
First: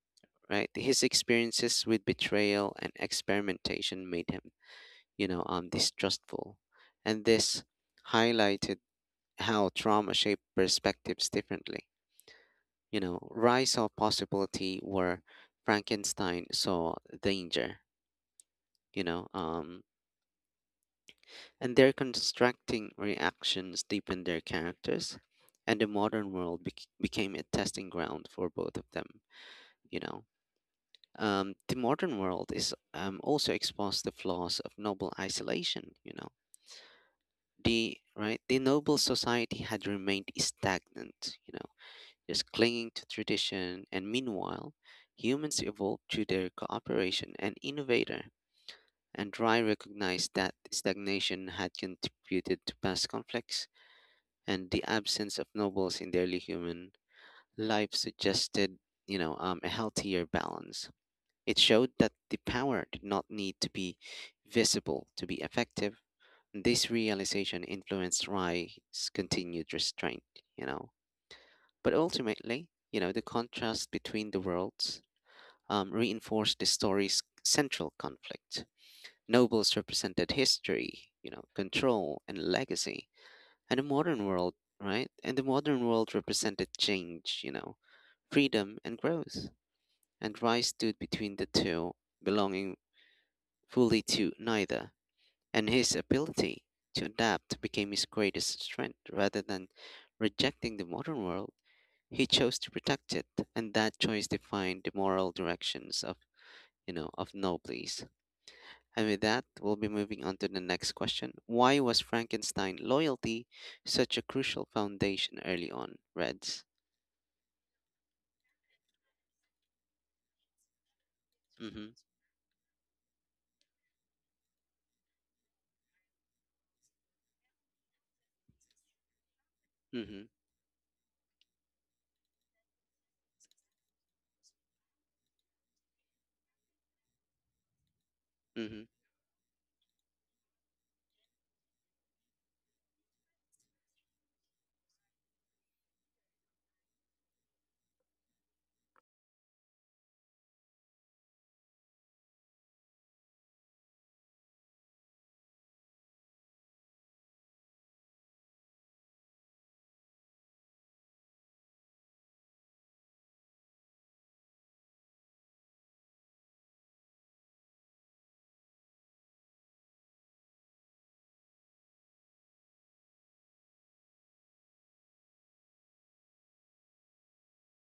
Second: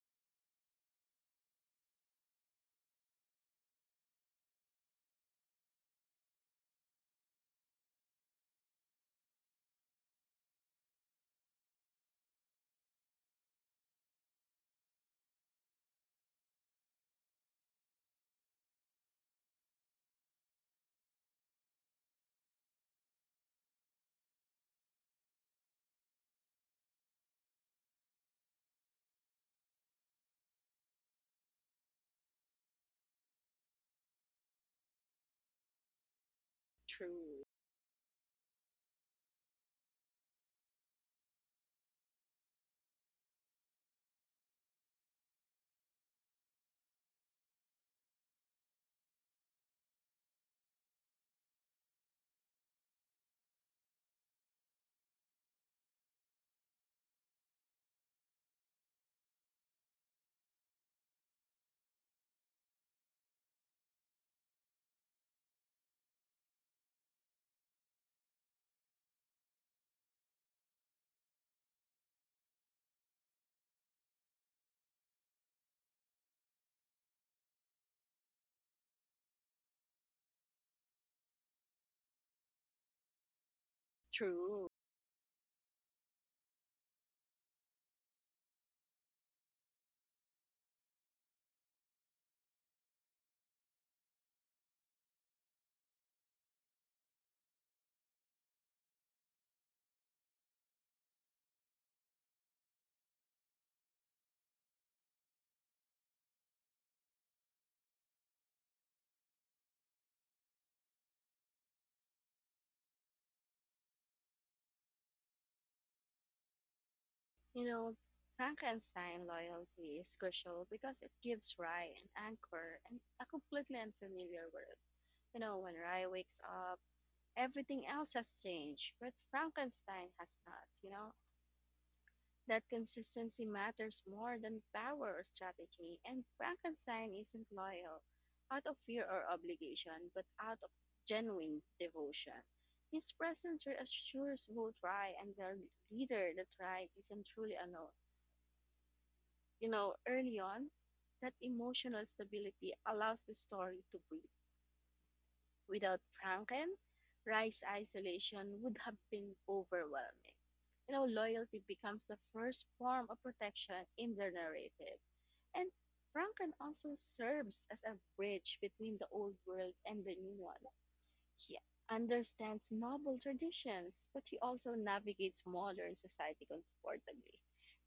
Speaker 1: right? His experiences with betrayal and experimentation made him, distrustful. And this highlighted how trauma shaped perspectives differently. Rye saw possibility where Frankenstein saw danger, you know, um, and their constructing reactions deepened their characters, and the modern world became a testing ground for both of them, you know. The modern world is also exposed the flaws of noble isolation. You know,
Speaker 2: True,
Speaker 1: the right the noble society had remained stagnant. Just clinging to tradition, and meanwhile, humans evolved through their cooperation and innovator. And Rye recognized that stagnation had contributed to past conflicts, and the absence of nobles in daily human life suggested, a healthier balance. It showed that the power did not need to be visible to be effective. This realization influenced Rai's continued restraint, you know. But ultimately, the contrast between the worlds reinforced the story's central conflict. Nobles represented history, control and legacy, and the modern world,
Speaker 2: true.
Speaker 1: right? And the modern world represented change, freedom and growth. And Rai stood between the two, belonging fully to neither, and his ability to adapt became his greatest strength. Rather than rejecting the modern world, he chose to protect it, and that choice defined the moral directions of of Nobles. And with that, we'll be moving on to the next question. Why was Frankenstein loyalty such a crucial foundation early on, Reds?
Speaker 2: You know, Frankenstein loyalty is crucial because it gives
Speaker 1: Mm-hmm.
Speaker 2: Rye an anchor and a completely unfamiliar world. When Rye wakes up, everything else has changed, but Frankenstein
Speaker 1: Mm-hmm.
Speaker 2: has not. That consistency matters more than power or strategy, and Frankenstein isn't loyal out of
Speaker 1: Mm-hmm.
Speaker 2: fear or obligation, but out of genuine devotion. His presence reassures both Rye and their leader that Rye isn't truly alone. Early on, that emotional stability allows the story to breathe. Without Franken, Rice's isolation would have been overwhelming. Loyalty becomes the first form of protection in the narrative. And Franken also serves as a bridge between the old world and the new one. He understands noble traditions, but he also navigates modern society comfortably.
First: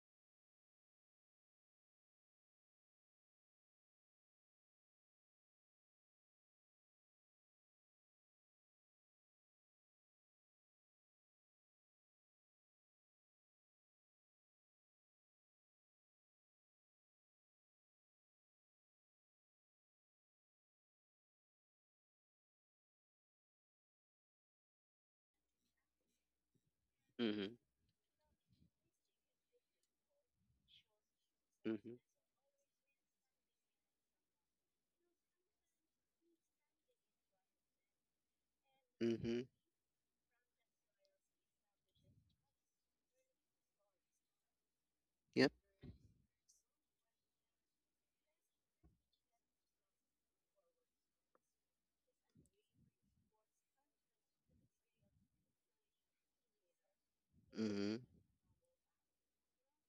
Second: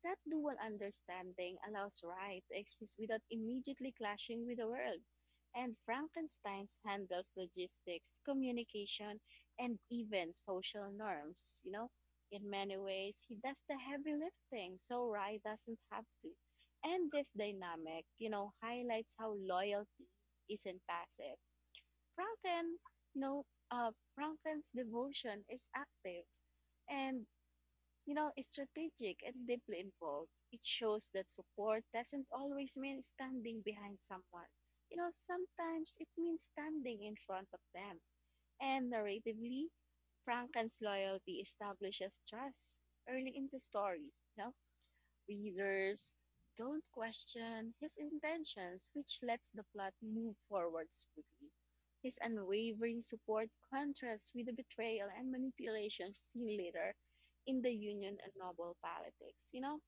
Speaker 2: That dual understanding allows Rye to exist without immediately clashing with the world, and Frankenstein handles logistics, communication, and even social norms. You know, in many ways, he does the heavy lifting, so Rye doesn't have to. And this dynamic highlights how loyalty isn't passive Franklin, you know, Franklin's devotion is active and
Speaker 1: Mm-hmm.
Speaker 2: is strategic and deeply involved. It shows that support
Speaker 1: Mm-hmm.
Speaker 2: doesn't always mean standing behind someone. You know, sometimes it means standing in front of them. And
Speaker 1: Mm-hmm.
Speaker 2: narratively, Franklin's loyalty establishes trust early in the story. You know,
Speaker 1: Yep.
Speaker 2: readers don't question his intentions, which lets the plot move forward smoothly. His unwavering support contrasts with the betrayal and manipulation seen later in the
Speaker 1: Mm-hmm.
Speaker 2: Union and Noble politics. You know,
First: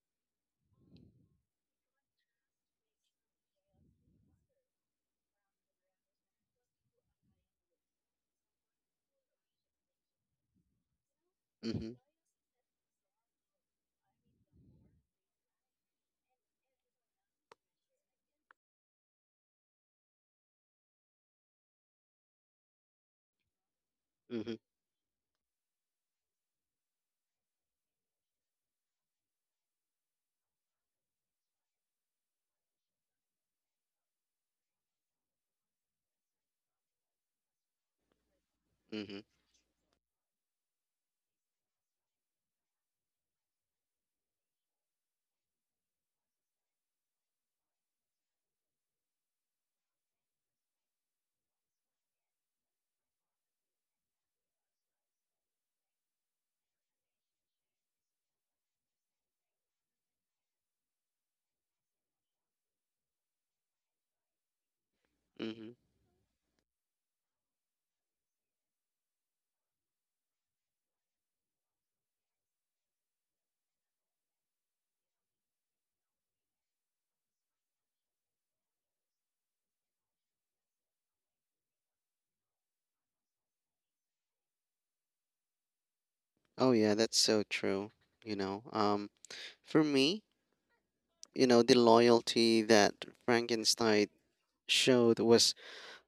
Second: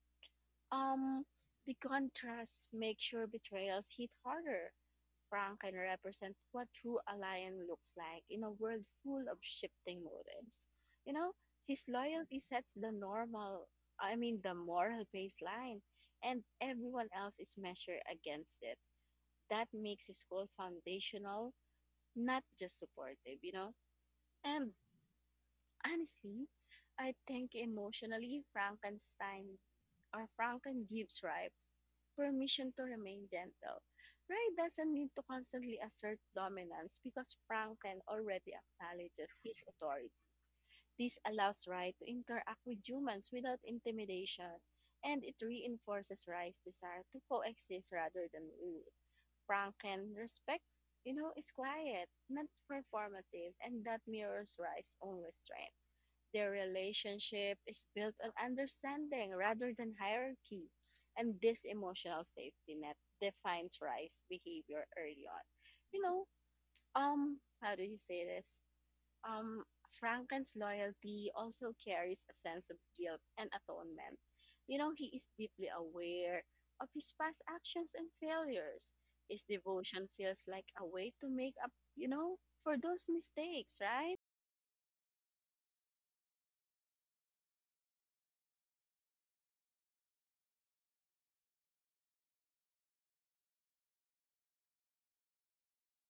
Speaker 2: um, the contrasts make sure betrayals hit harder, Frank can represent what true alliance looks like in a world full of shifting motives. You know, his
Speaker 1: Mm-hmm.
Speaker 2: loyalty sets the normal, I mean, the moral baseline, and everyone else is measured against it. That makes his whole foundational, not just supportive?
Speaker 1: Mm-hmm.
Speaker 2: And honestly, I think emotionally, Frankenstein or Franken gives Ripe permission to remain gentle. Ray doesn't need to constantly assert dominance because Franken already
Speaker 1: Mm-hmm.
Speaker 2: acknowledges his authority. This allows Ray to interact with humans without intimidation, and it reinforces Ray's desire to coexist rather than rule. Franken respect is quiet, not performative, and that mirrors Ray's own restraint. Their relationship is built on understanding rather than hierarchy. And this emotional safety net defines Rice's behavior early on.
Speaker 1: Mm-hmm.
Speaker 2: You know, how do you say this? Um, Franken's loyalty also carries a sense of guilt and atonement. You know, he is deeply aware of his past actions and failures. His devotion feels like a way to make up, you know, for those mistakes, right?
Speaker 1: Oh yeah, that's so true. You know, um, for me, the loyalty that Frankenstein showed was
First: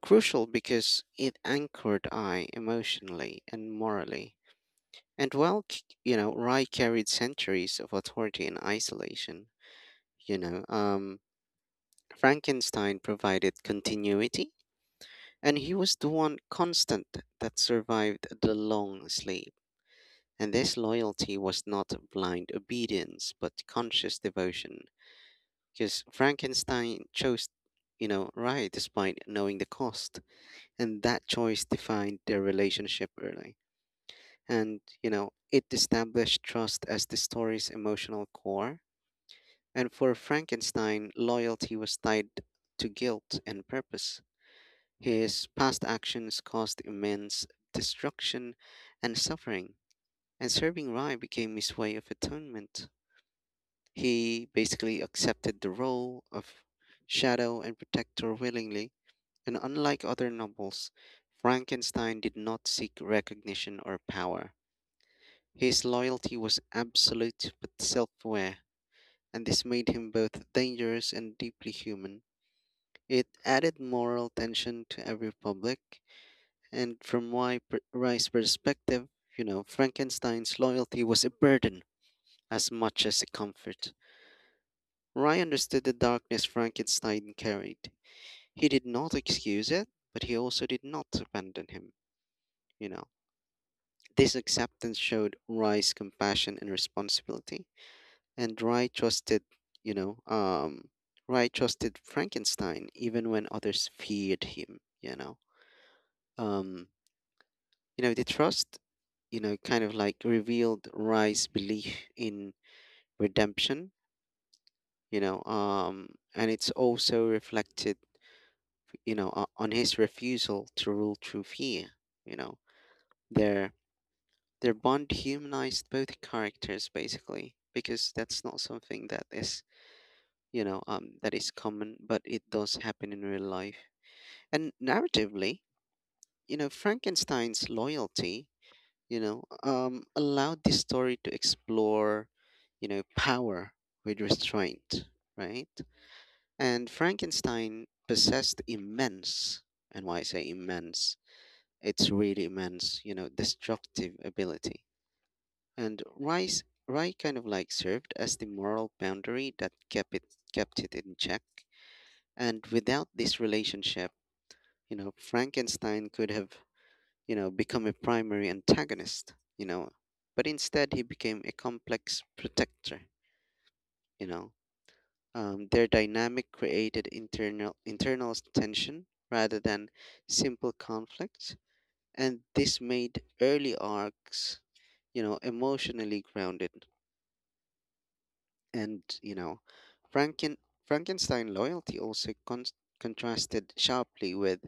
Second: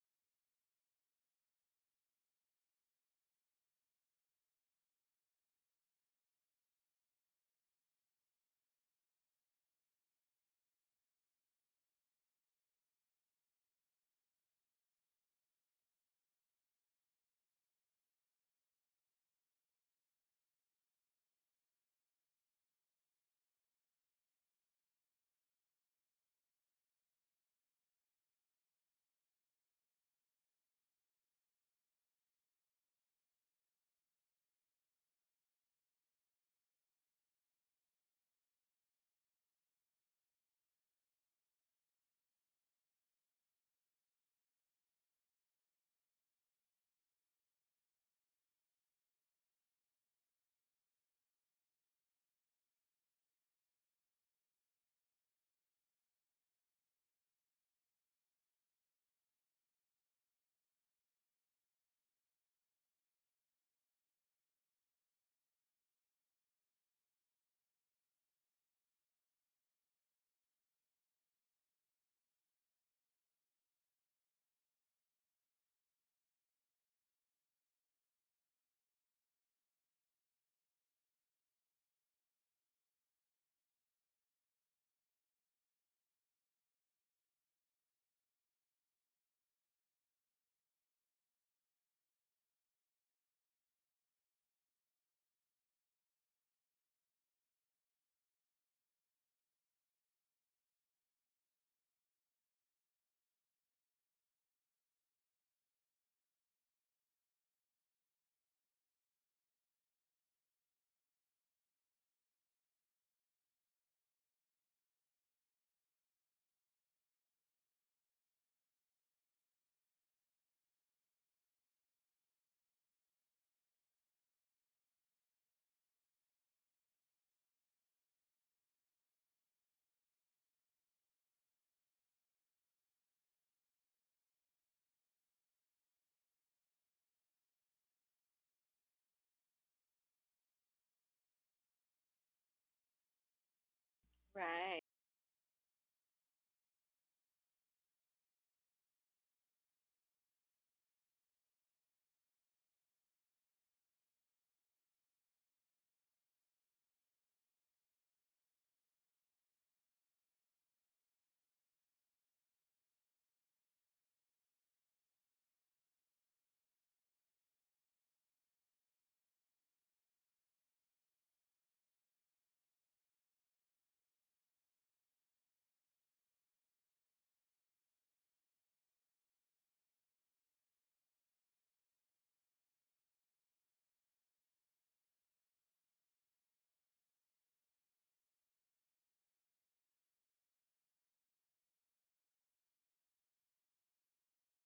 Speaker 1: crucial because it anchored I emotionally and morally. And while Rye carried centuries of authority and isolation, you know, um, Frankenstein provided continuity, and he was the one constant that survived the long sleep. And this loyalty was not blind obedience, but conscious devotion because Frankenstein chose, right despite knowing the cost, and that choice defined their relationship early. And, it established trust as the story's emotional core. And for Frankenstein, loyalty was tied to guilt and purpose. His past actions caused immense destruction and suffering, and serving Rye became his way of atonement. He basically accepted the role of shadow and protector willingly. And unlike other nobles, Frankenstein did not seek recognition or power. His loyalty was absolute but self aware, and this made him both dangerous and deeply human. It added moral tension to every public, and from Rice's perspective, Frankenstein's loyalty was a burden as much as a comfort. Rye understood the darkness Frankenstein carried. He did not excuse it, but he also did not abandon him you know This acceptance showed Rye's compassion and responsibility, and you know, um, Rye trusted Frankenstein even when others feared him. Um, the trust, kind of like revealed Rye's belief in redemption. You know, um, and it's also reflected, on his refusal to rule through fear. You know, there Their bond humanized both characters basically, because that's not something that is common, but it does happen in real life. And narratively, Frankenstein's loyalty, allowed this story to explore, power with
Speaker 2: Right.
Speaker 1: restraint, right? And Frankenstein possessed immense, and why I say immense, it's really immense, destructive ability, and rice rye kind of like served as the moral boundary that kept it in check. And without this relationship, Frankenstein could have, become a primary antagonist, but instead, he became a complex protector you know their dynamic created internal tension rather than simple conflicts, and this made early arcs, emotionally grounded. And, Franken- Frankenstein loyalty also contrasted sharply with,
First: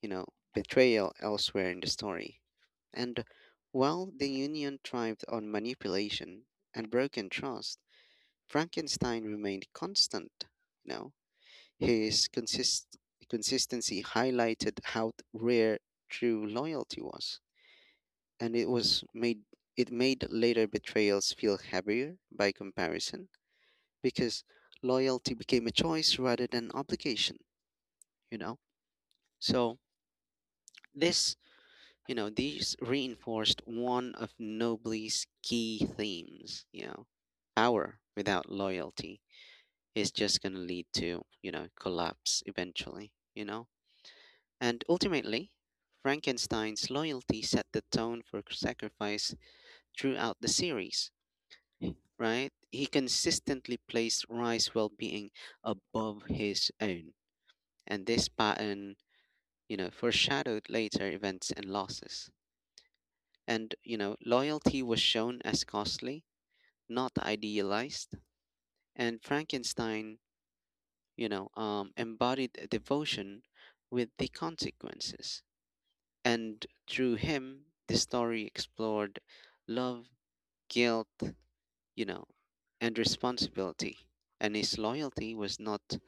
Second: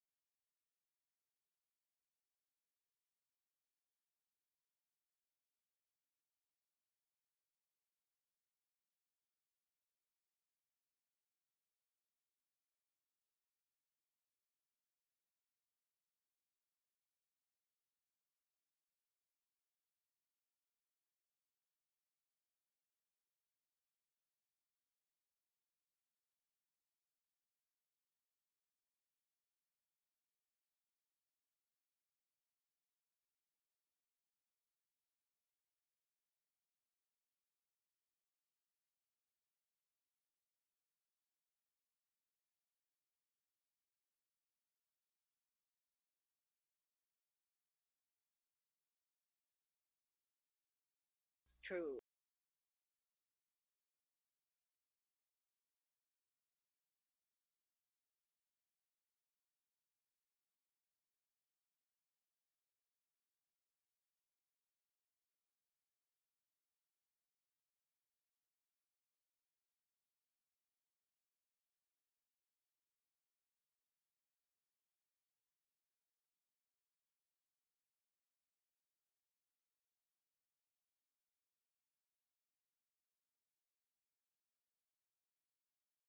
Speaker 1: you know, betrayal elsewhere in the story. And while the Union thrived on manipulation and broken trust, Frankenstein remained constant. You know, his consistency highlighted how rare true loyalty was, and it made later betrayals feel heavier by comparison because loyalty became a choice rather than an obligation, you know? So this, these reinforced one of Nobly's key themes. Power without loyalty is just going to lead to, collapse eventually? And ultimately, Frankenstein's loyalty set the tone for sacrifice throughout the series,
Speaker 2: True.
Speaker 1: right? He consistently placed Rye's well being above his own, and this pattern, foreshadowed later events and losses. And, loyalty was shown as costly, not idealized, and Frankenstein, embodied devotion with the consequences. And through him, the story explored love, guilt, you know, and responsibility. And his loyalty was not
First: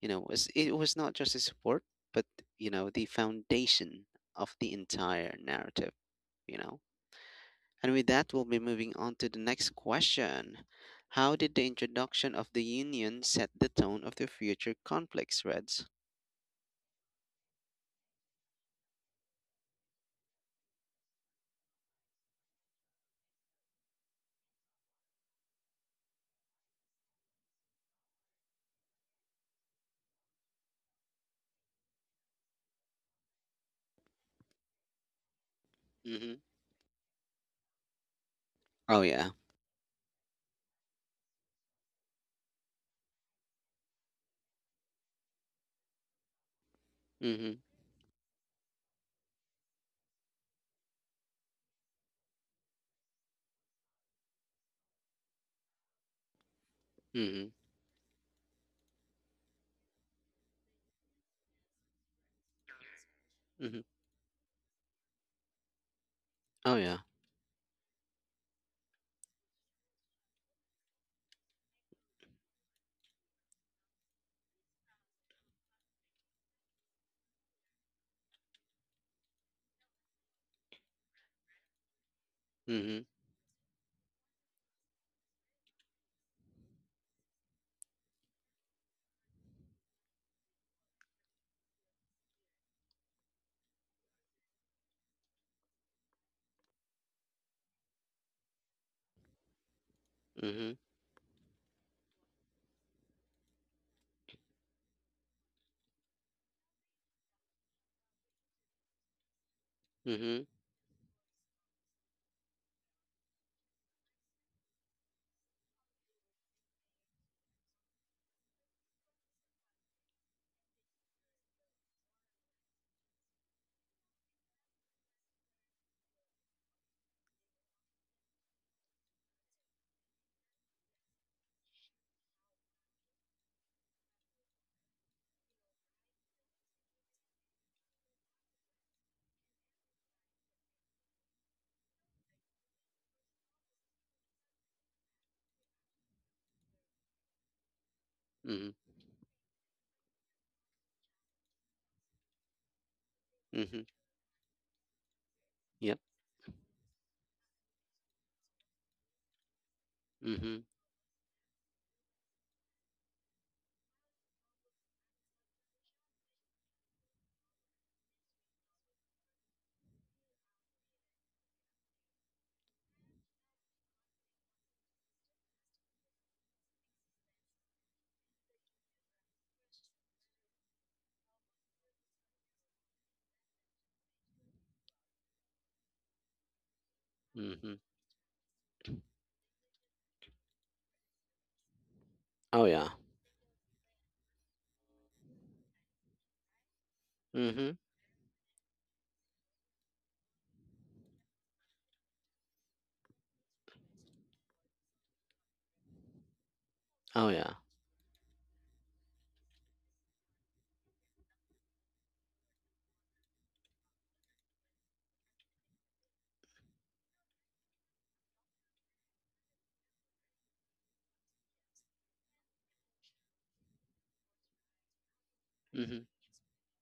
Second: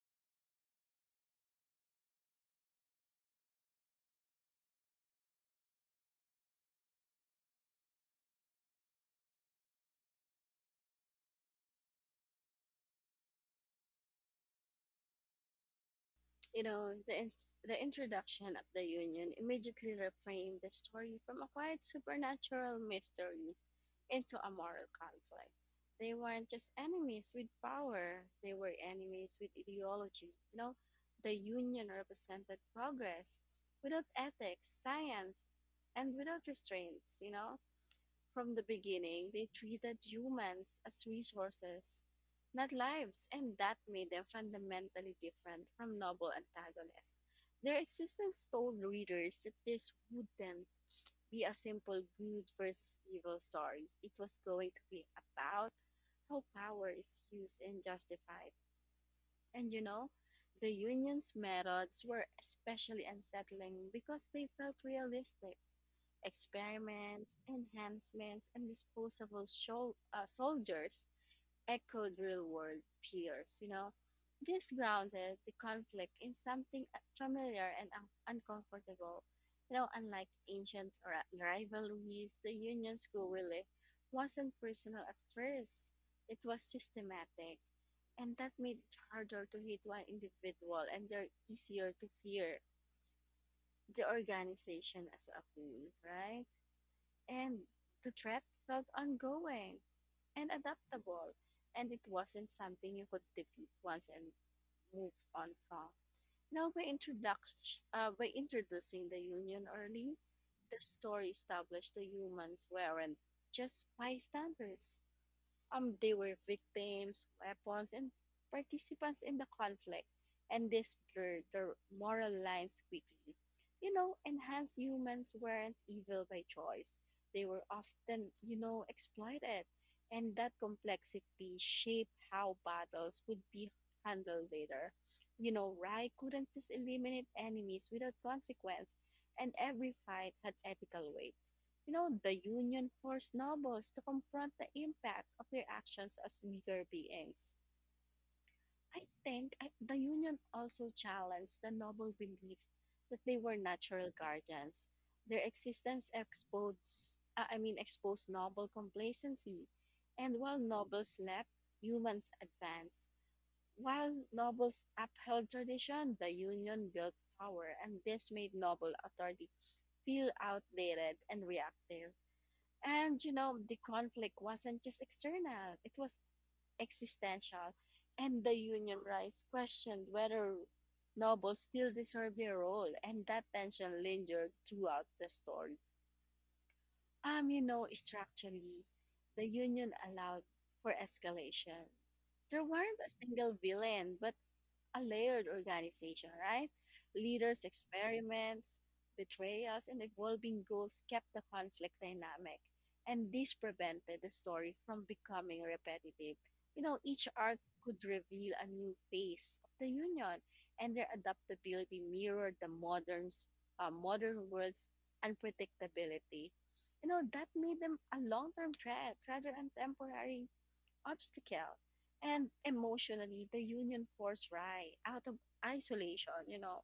Speaker 1: You know, was it was not just the support, but, the foundation of the entire narrative, you know. And with that, we'll be moving on to the next question. How did the introduction of the Union set the tone of the future conflicts, Reds?
Speaker 2: You know, the introduction of the Union immediately reframed the story from a quiet supernatural mystery into a moral conflict. They weren't just enemies with power, they were enemies with ideology. You know, the Union represented progress without ethics, science, and
Speaker 1: Mm-hmm.
Speaker 2: without restraints? From the
Speaker 1: Oh
Speaker 2: beginning,
Speaker 1: yeah.
Speaker 2: they treated humans as resources, not lives, and that made them fundamentally different from noble antagonists.
Speaker 1: Mm-hmm.
Speaker 2: Their existence told readers that this wouldn't be a simple good versus evil story. It was going to be about how power is
Speaker 1: Mm-hmm.
Speaker 2: used and justified. And the union's methods were especially
Speaker 1: Mm-hmm.
Speaker 2: unsettling because they felt realistic.
Speaker 1: Oh yeah.
Speaker 2: Experiments, enhancements, and disposable soldiers echoed real world peers. This grounded the conflict in something familiar and uncomfortable. Unlike ancient rivalries, the
Speaker 1: Mm-hmm.
Speaker 2: Union's guerrilla wasn't personal at first. It was systematic, and that made it harder to hit one individual and they're easier to fear the organization as a whole, right? And the threat felt ongoing and
Speaker 1: Mm-hmm.
Speaker 2: adaptable, and it wasn't something you could defeat once and move on from. Now, by, introduction, by introducing the Union early,
Speaker 1: Mm-hmm.
Speaker 2: the story established the humans weren't just bystanders. They were victims, weapons, and participants in the conflict, and this blurred their moral lines quickly. You know, enhanced humans weren't evil by choice. They were often exploited, and that complexity shaped how battles would be handled later. Rai couldn't just eliminate enemies without consequence, and every fight had ethical weight, the union forced nobles to confront the impact of their actions as weaker beings.
Speaker 1: Mm-hmm.
Speaker 2: I think I, the union also challenged the noble belief that they were
Speaker 1: Mm-hmm.
Speaker 2: natural guardians. Their
Speaker 1: Yep.
Speaker 2: existence exposed, exposed noble complacency. And while
Speaker 1: Mm-hmm.
Speaker 2: nobles slept, humans advanced. While nobles upheld tradition, the union built power, and this made noble authority feel outdated and reactive and the conflict wasn't just external, it was existential. And the Union Rise questioned whether nobles still deserve their role, and that tension lingered throughout the story. You
Speaker 1: Mm-hmm.
Speaker 2: know, structurally, the Union allowed for escalation. There
Speaker 1: Oh yeah.
Speaker 2: weren't a single villain, but a layered organization, right? Leaders'
Speaker 1: Mhm.
Speaker 2: experiments, betrayals, and evolving goals kept the conflict dynamic. And this prevented the story from becoming repetitive. You know, each
Speaker 1: Oh, yeah.
Speaker 2: arc could reveal a new phase of the Union, and their adaptability mirrored the modern world's unpredictability. You know, that made them a long term threat rather than temporary obstacle. And emotionally, the union forced Rai out of
Speaker 1: Mhm.
Speaker 2: isolation.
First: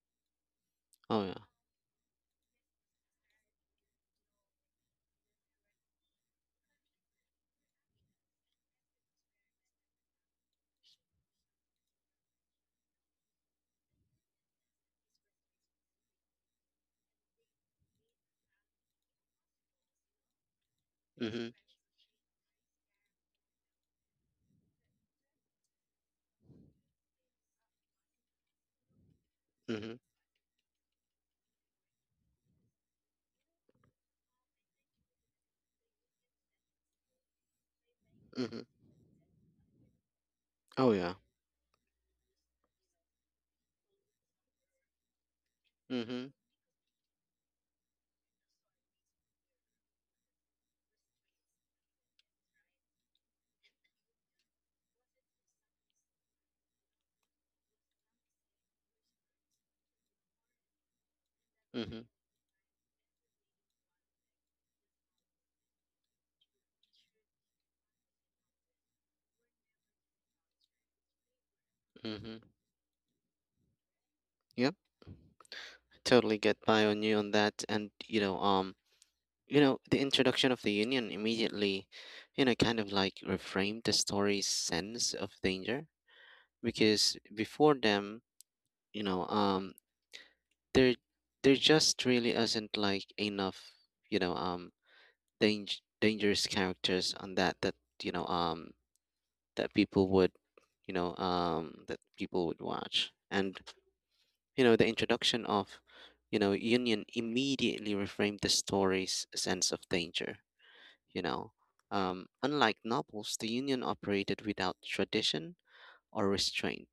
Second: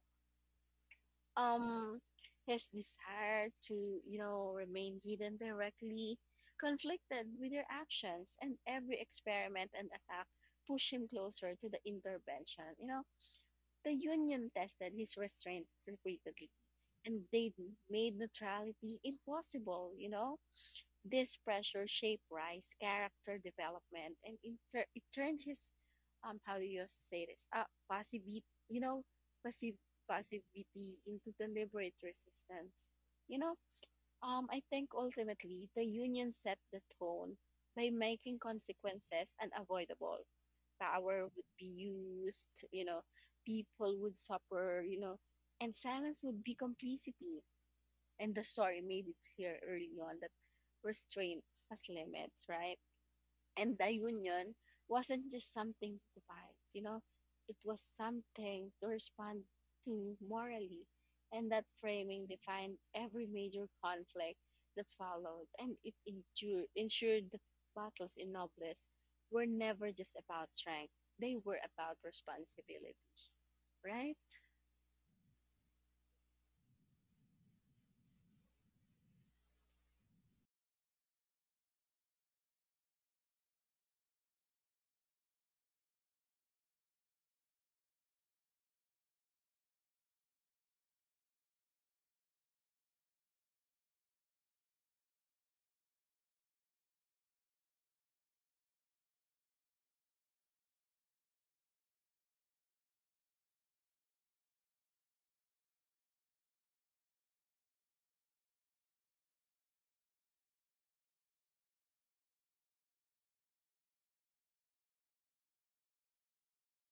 Speaker 1: Oh, yeah.
Speaker 2: Um, his desire to, you know, remain hidden directly conflicted with their actions, and every experiment and attack pushed him closer to the intervention. You know, the Union tested his restraint repeatedly, and they made neutrality impossible, this
Speaker 1: Mhm.
Speaker 2: pressure shaped Rice's character development, and in it turned his how do you say this passivity you know passive
Speaker 1: Mhm.
Speaker 2: passivity into deliberate resistance. You know, I think ultimately the union set the tone by making
Speaker 1: Mhm.
Speaker 2: consequences unavoidable.
Speaker 1: Oh, yeah.
Speaker 2: Power would be used people would suffer and silence
Speaker 1: Mhm.
Speaker 2: would be complicity and the story made it here early on that restraint has limits, right? And the union wasn't just something to fight it was something to respond to morally. And that
Speaker 1: Mhm.
Speaker 2: framing defined every major conflict that followed, and ensured that battles in Nobles were never just about strength, they were about
Speaker 1: Mhm.
Speaker 2: responsibility, right?
Speaker 1: Yep. Totally get by on you on that, and the introduction of the union immediately, kind of like reframed the story's sense of danger, because before them, you know, um, there, there just really isn't like enough, you know, um, dang- dangerous characters on that, that you know, um, that people would you know that people would watch, and the introduction of union immediately reframed the story's sense of danger you know Unlike novels, the union operated without tradition or restraint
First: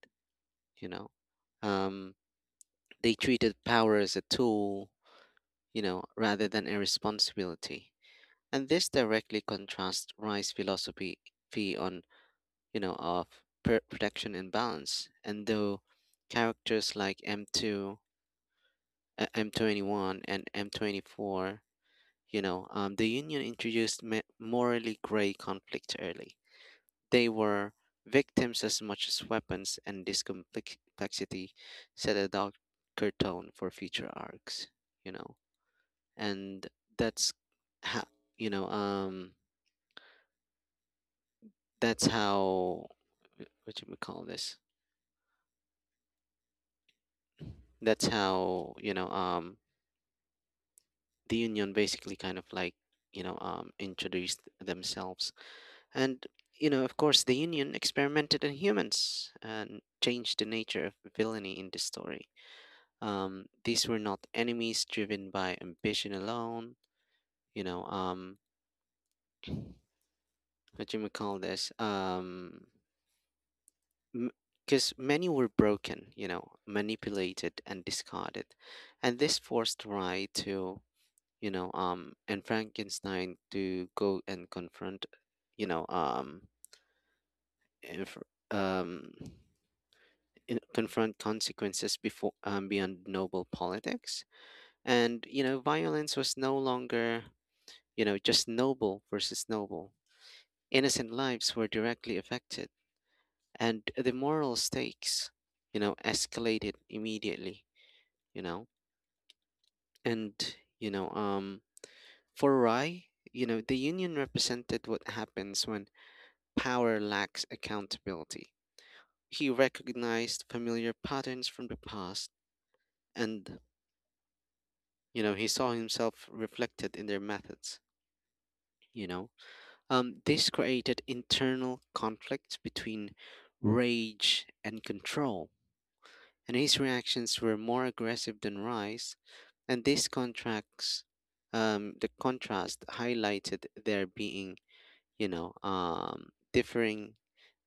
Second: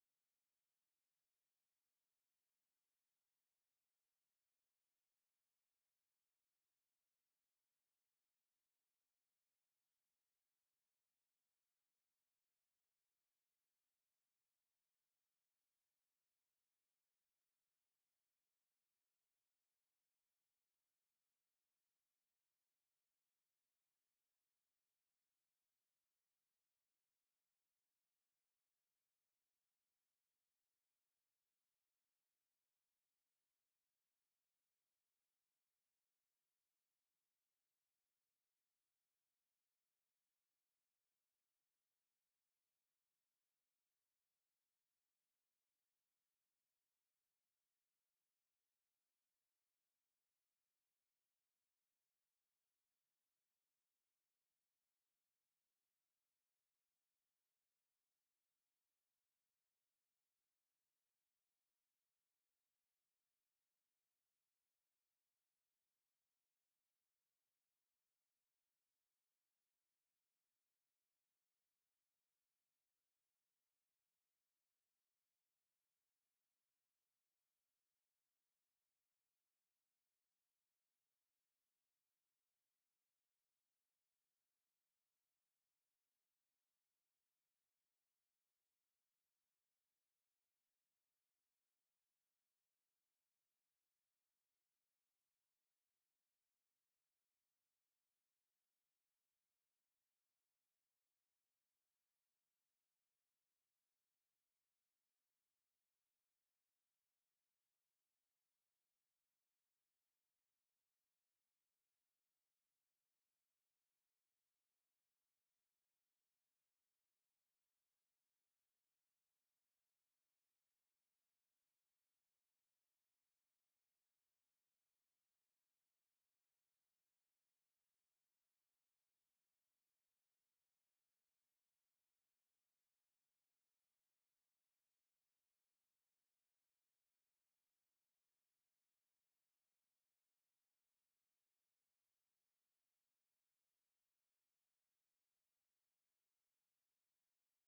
Speaker 1: you know um, they treated power as a tool, rather than a responsibility, and this directly contrasts Rice's philosophy fee on, of protection and balance. And though characters like M2, M21, and M24, the Union introduced morally gray conflict early. They were victims as much as weapons, and this complexity set a darker tone for future arcs, you know, and that's how, you know, that's how, what do we call this? That's how, you know, the union basically kind of like, introduced themselves, and, of course, the union experimented on humans and changed the nature of villainy in the story. These were not enemies driven by ambition alone you know um, what do you may call this? Because many were broken, manipulated and discarded. And this forced Rye to and Frankenstein to go and confront you know if, um in- confront consequences before beyond noble politics. And, violence was no longer, just noble versus noble. Innocent lives were directly affected, and the moral stakes, escalated immediately you know and, for Rye, the union represented what happens when power lacks accountability. He recognized familiar patterns from the past, and, he saw himself reflected in their methods you know this created internal conflict between rage and control, and his reactions were more aggressive than rise, and this contracts the contrast highlighted there being, differing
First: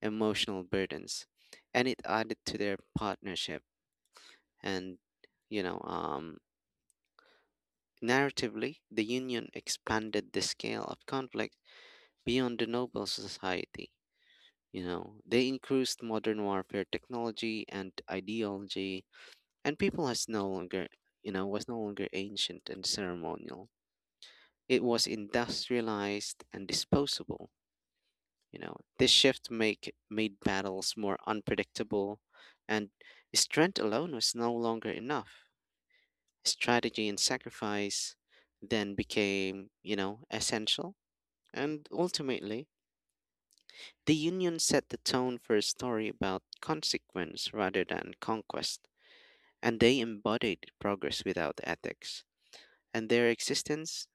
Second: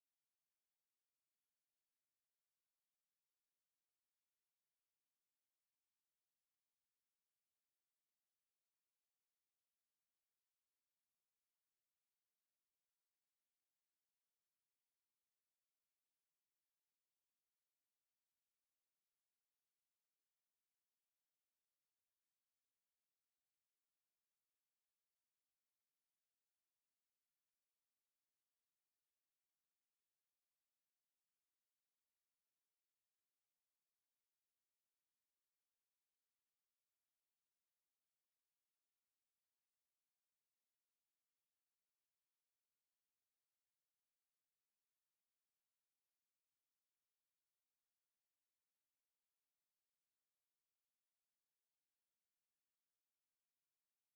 Speaker 1: emotional burdens, and it added to their partnership. And, you know, um, narratively, the Union expanded the scale of conflict beyond the noble society. They increased modern warfare technology and ideology, and people has no longer, you know, was no longer ancient and ceremonial. It was industrialized and disposable. This shift make made battles more unpredictable, and strength alone was no longer enough. Strategy and sacrifice then became, essential. And ultimately, the Union set the tone for a story about consequence rather than conquest, and they embodied progress without ethics. And their existence,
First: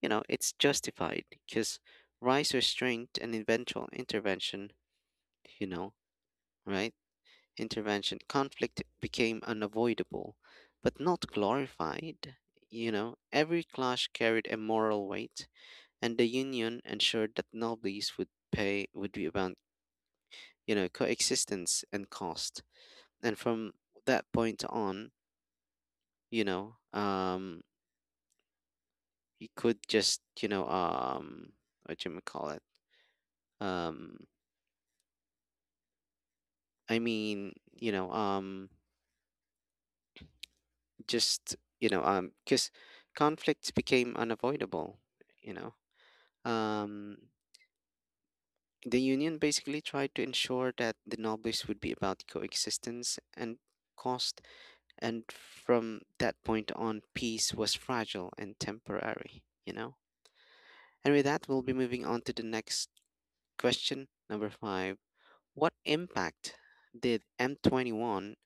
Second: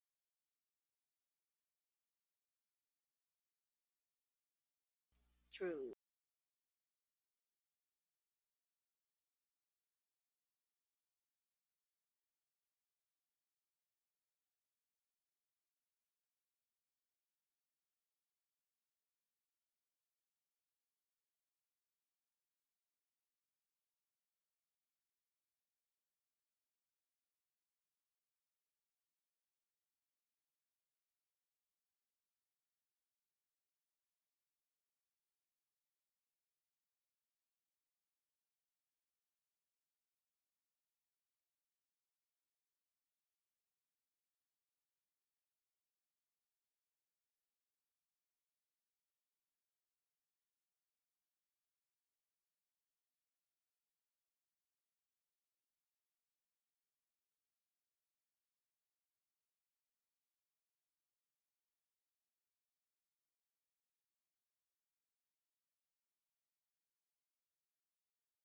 Speaker 1: it's justified because rise, restraint, and eventual intervention, you know,
Speaker 2: True.
Speaker 1: right? Intervention, conflict became unavoidable, but not glorified. Every clash carried a moral weight, and the union ensured that nobles would be about, coexistence and cost. And from that point on, you know you could just you know what do you call it um I mean you know just you know because conflicts became unavoidable, you know um the union basically tried to ensure that the nobles would be about coexistence and cost. And from that point on, peace was fragile and temporary, you know? And with that, we'll be moving on to the next question, number five. What impact did M21,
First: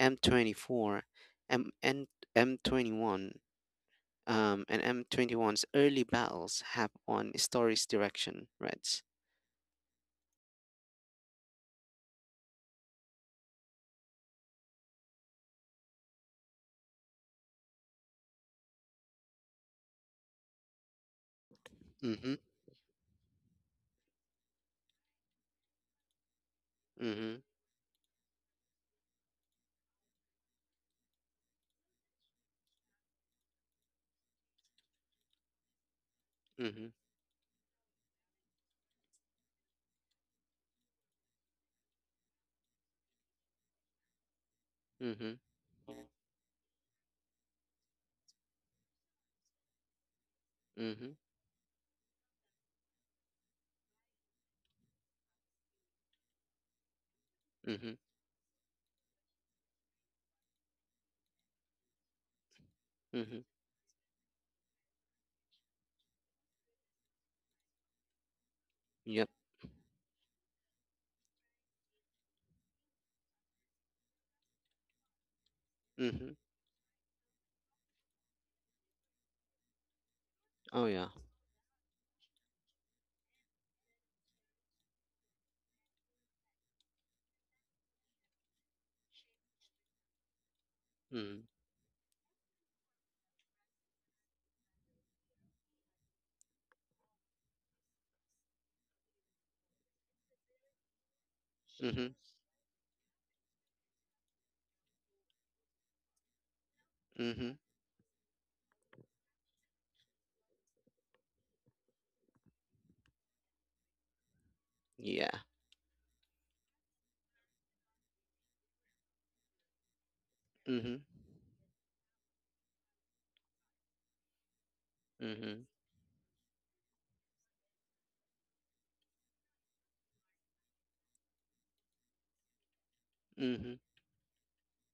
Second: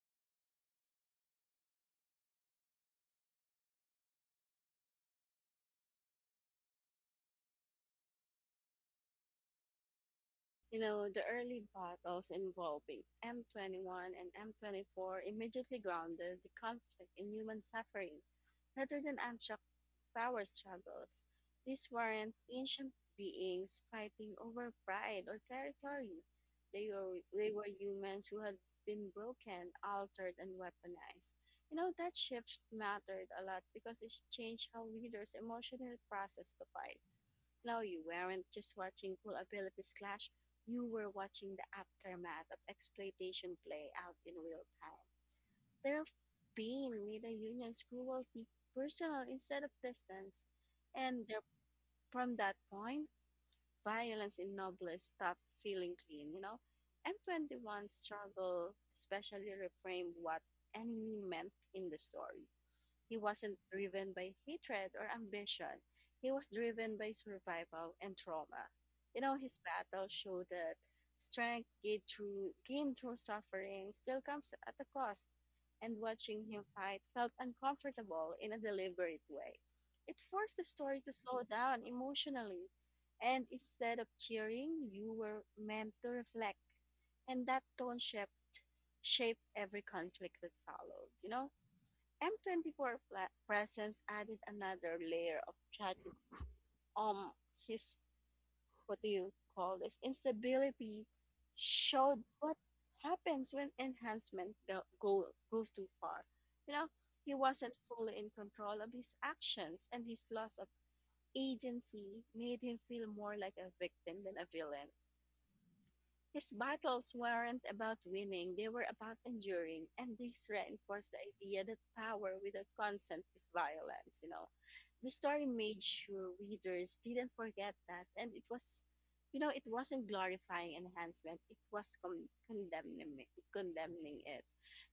Speaker 1: M24, 24, M and M21, and M 21's early battles have on story's direction, Reds?
Speaker 2: You know, the early battles involving M21 and M24 immediately grounded the conflict in human suffering rather than abstract power struggles. These
Speaker 1: Mm-hmm,
Speaker 2: weren't ancient beings fighting over pride or territory. They were,
Speaker 1: mm-hmm,
Speaker 2: they were humans who had been broken, altered, and weaponized. You know, that shift mattered a lot because it changed how leaders emotionally processed the
Speaker 1: mm-hmm,
Speaker 2: fights. Now you weren't just watching cool abilities clash you were watching the aftermath of exploitation play out in real time.
Speaker 1: mm-hmm,
Speaker 2: Their pain made the union's cruelty personal instead of distance,
Speaker 1: mm-hmm,
Speaker 2: and there, from that point, violence in Nobles stopped feeling clean. M21
Speaker 1: mm-hmm,
Speaker 2: struggle especially reframed what enemy meant in the story. He
Speaker 1: mm-hmm,
Speaker 2: wasn't driven by hatred or ambition. He was driven by survival and trauma. You
Speaker 1: yep,
Speaker 2: know, his battle showed that strength gained through suffering still comes at a cost. And
Speaker 1: mm-hmm,
Speaker 2: watching him fight felt uncomfortable in a deliberate way. It forced the
Speaker 1: oh
Speaker 2: story
Speaker 1: yeah,
Speaker 2: to slow down emotionally. And instead of cheering, you were meant to reflect. And that tone shaped every conflict that followed?
Speaker 1: mm-hmm,
Speaker 2: M24 presence added another layer of tragedy. Um, his what do you call this instability
Speaker 1: mm-hmm,
Speaker 2: showed what happens when enhancement goes too far. You know, he
Speaker 1: mm-hmm,
Speaker 2: wasn't fully in control of his actions, and his loss of agency made him feel more like a victim than a villain.
Speaker 1: yeah,
Speaker 2: His battles weren't about winning, they were about enduring. And this
Speaker 1: mm-hmm.
Speaker 2: reinforced the idea that power without consent is violence. The story
Speaker 1: Mhm,
Speaker 2: made sure readers didn't forget that. And it was it wasn't glorifying enhancement, it was condemning,
Speaker 1: mhm,
Speaker 2: condemning it.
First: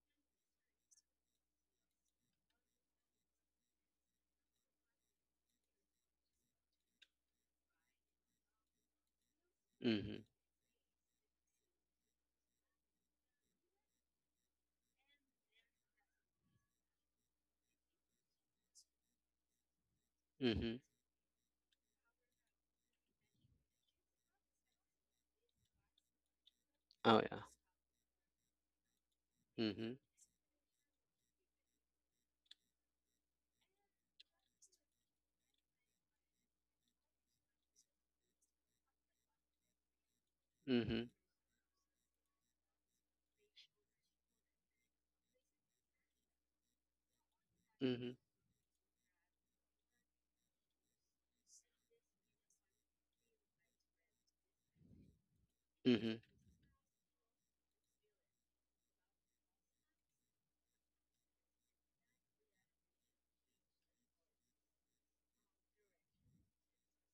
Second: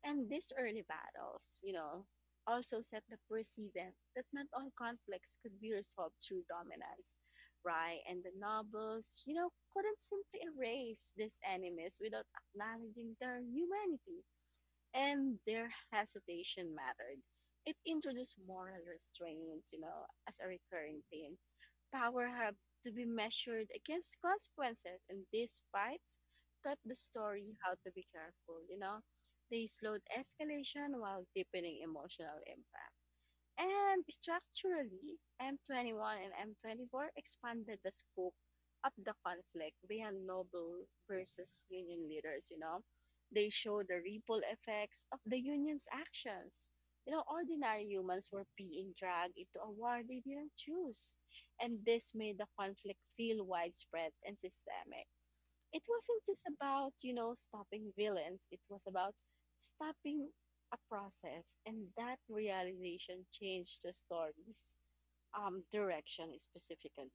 Speaker 2: And these early battles also set the precedent that not all conflicts could be resolved through dominance right? And the nobles couldn't
Speaker 1: mhm,
Speaker 2: simply erase these enemies without acknowledging their humanity. And their hesitation mattered. It introduced moral restraints as a
Speaker 1: mhm.
Speaker 2: recurring theme. Power had to be measured against consequences, and these fights taught the
Speaker 1: Oh yeah.
Speaker 2: story how to be careful. They
Speaker 1: Mhm,
Speaker 2: slowed escalation while deepening emotional impact. And structurally, M21 and M24 expanded the scope of the conflict beyond noble
Speaker 1: mhm,
Speaker 2: versus union leaders. They show the ripple effects of the union's actions. You know, ordinary
Speaker 1: mhm,
Speaker 2: humans were being dragged into a war they didn't choose. And this made the conflict feel widespread and systemic, it
Speaker 1: mhm,
Speaker 2: wasn't just about, you know, stopping villains, it was about stopping a process. And that realization changed the story's direction. Specifically,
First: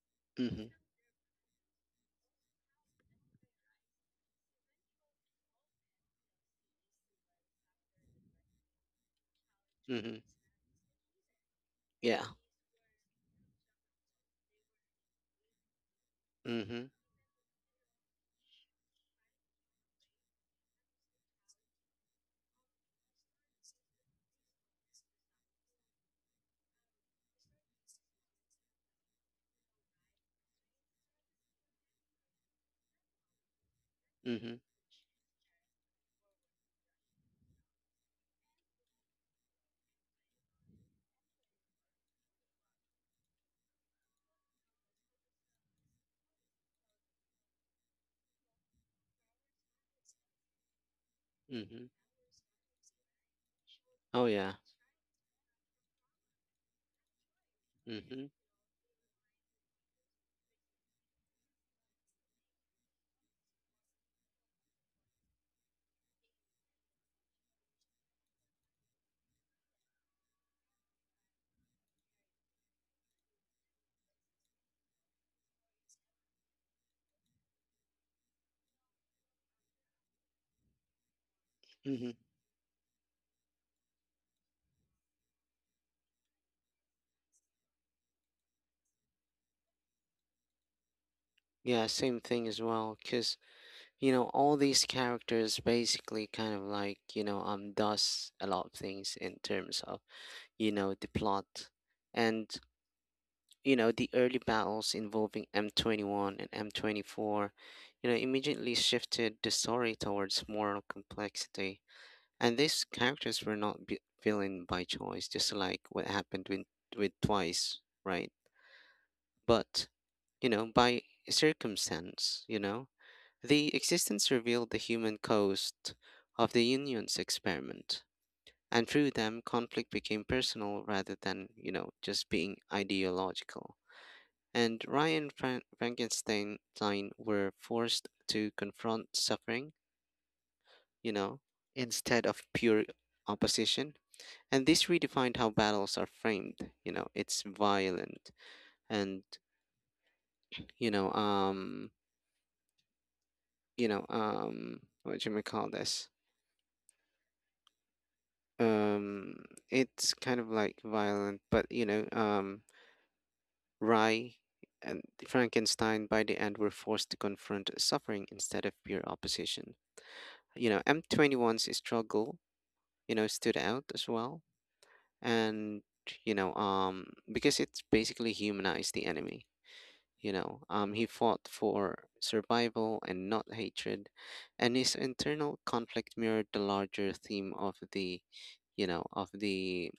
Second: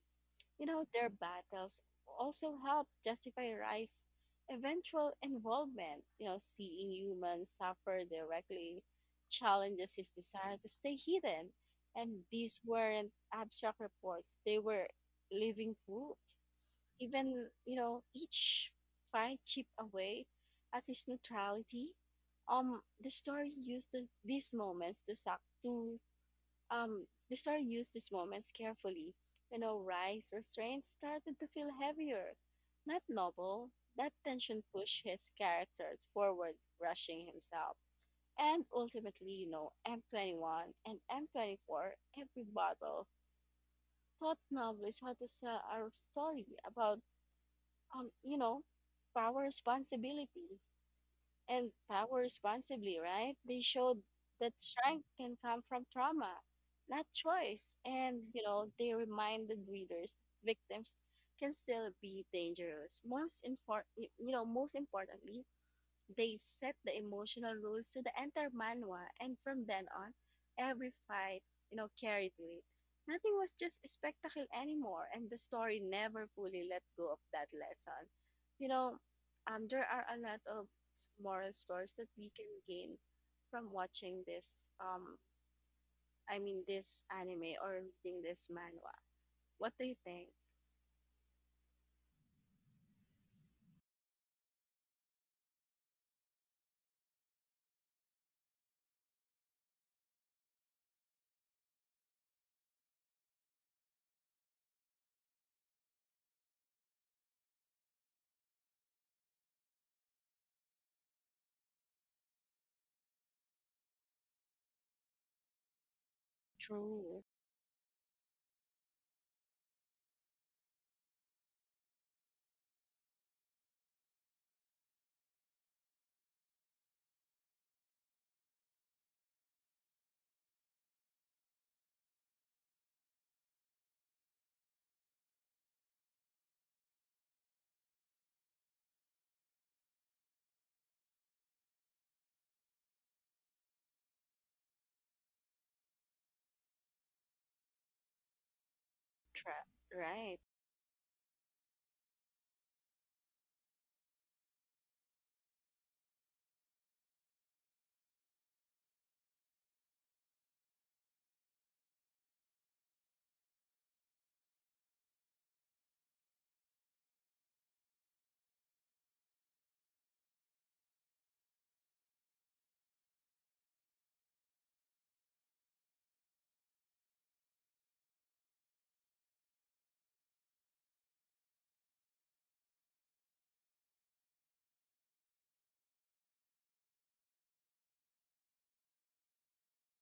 Speaker 2: you
Speaker 1: mhm,
Speaker 2: know, their battles also helped justify rice's eventual involvement. You know, seeing humans suffer directly challenges his
Speaker 1: mhm.
Speaker 2: desire to stay hidden, and
Speaker 1: Yeah.
Speaker 2: these weren't abstract reports, they were living proof.
Speaker 1: Mhm,
Speaker 2: Even, you know, each find chip away at its neutrality. The story used to, these moments to suck to the story used these moments carefully. You know, rice restraints started to feel heavier, not novel. That
Speaker 1: mhm,
Speaker 2: tension pushed his character forward, rushing himself. And ultimately, you know, M21 and M24, every bottle taught novelists how to sell our story about, you know, power responsibility, and
Speaker 1: mhm.
Speaker 2: power responsibly, right? They showed
Speaker 1: Oh
Speaker 2: that
Speaker 1: yeah.
Speaker 2: strength can come from trauma, not choice. And,
Speaker 1: Mhm,
Speaker 2: you know, they reminded readers that victims can still be dangerous. You know, most importantly, they set the emotional rules to the entire manhwa, and from then on, every fight, you know, carried to it. Nothing was just a spectacle anymore, and the story never fully let go of that lesson. You know, there are a lot of moral stories that
Speaker 1: mhm.
Speaker 2: we can gain from watching this, I mean, this anime or reading this manhwa. What do you think?
Speaker 1: Yeah, same thing as well. Cause, all these characters basically kind of like, does a lot of things in terms of, the plot. And, the early battles involving M21 and M24, immediately shifted the story towards moral complexity. And these characters were not villain by choice, just like what happened with
Speaker 2: True.
Speaker 1: Twice, right? But, by circumstance, the existence revealed the human cost of the Union's experiment. And through them, conflict became personal rather than, just being ideological, and Ryan Frankenstein were forced to confront suffering, you know, instead of pure opposition. And this redefined how battles are framed. You know, it's violent, and,
Speaker 2: Tra- right,
Speaker 1: you know, um, what do you may call this? Um, it's kind of like violent, but, Rye and Frankenstein by the end were forced to confront suffering instead of pure opposition. M 21's struggle, stood out as well. And, you know um because it's basically humanized the enemy. He fought for survival and not hatred, and his internal conflict mirrored the larger theme of the you know of the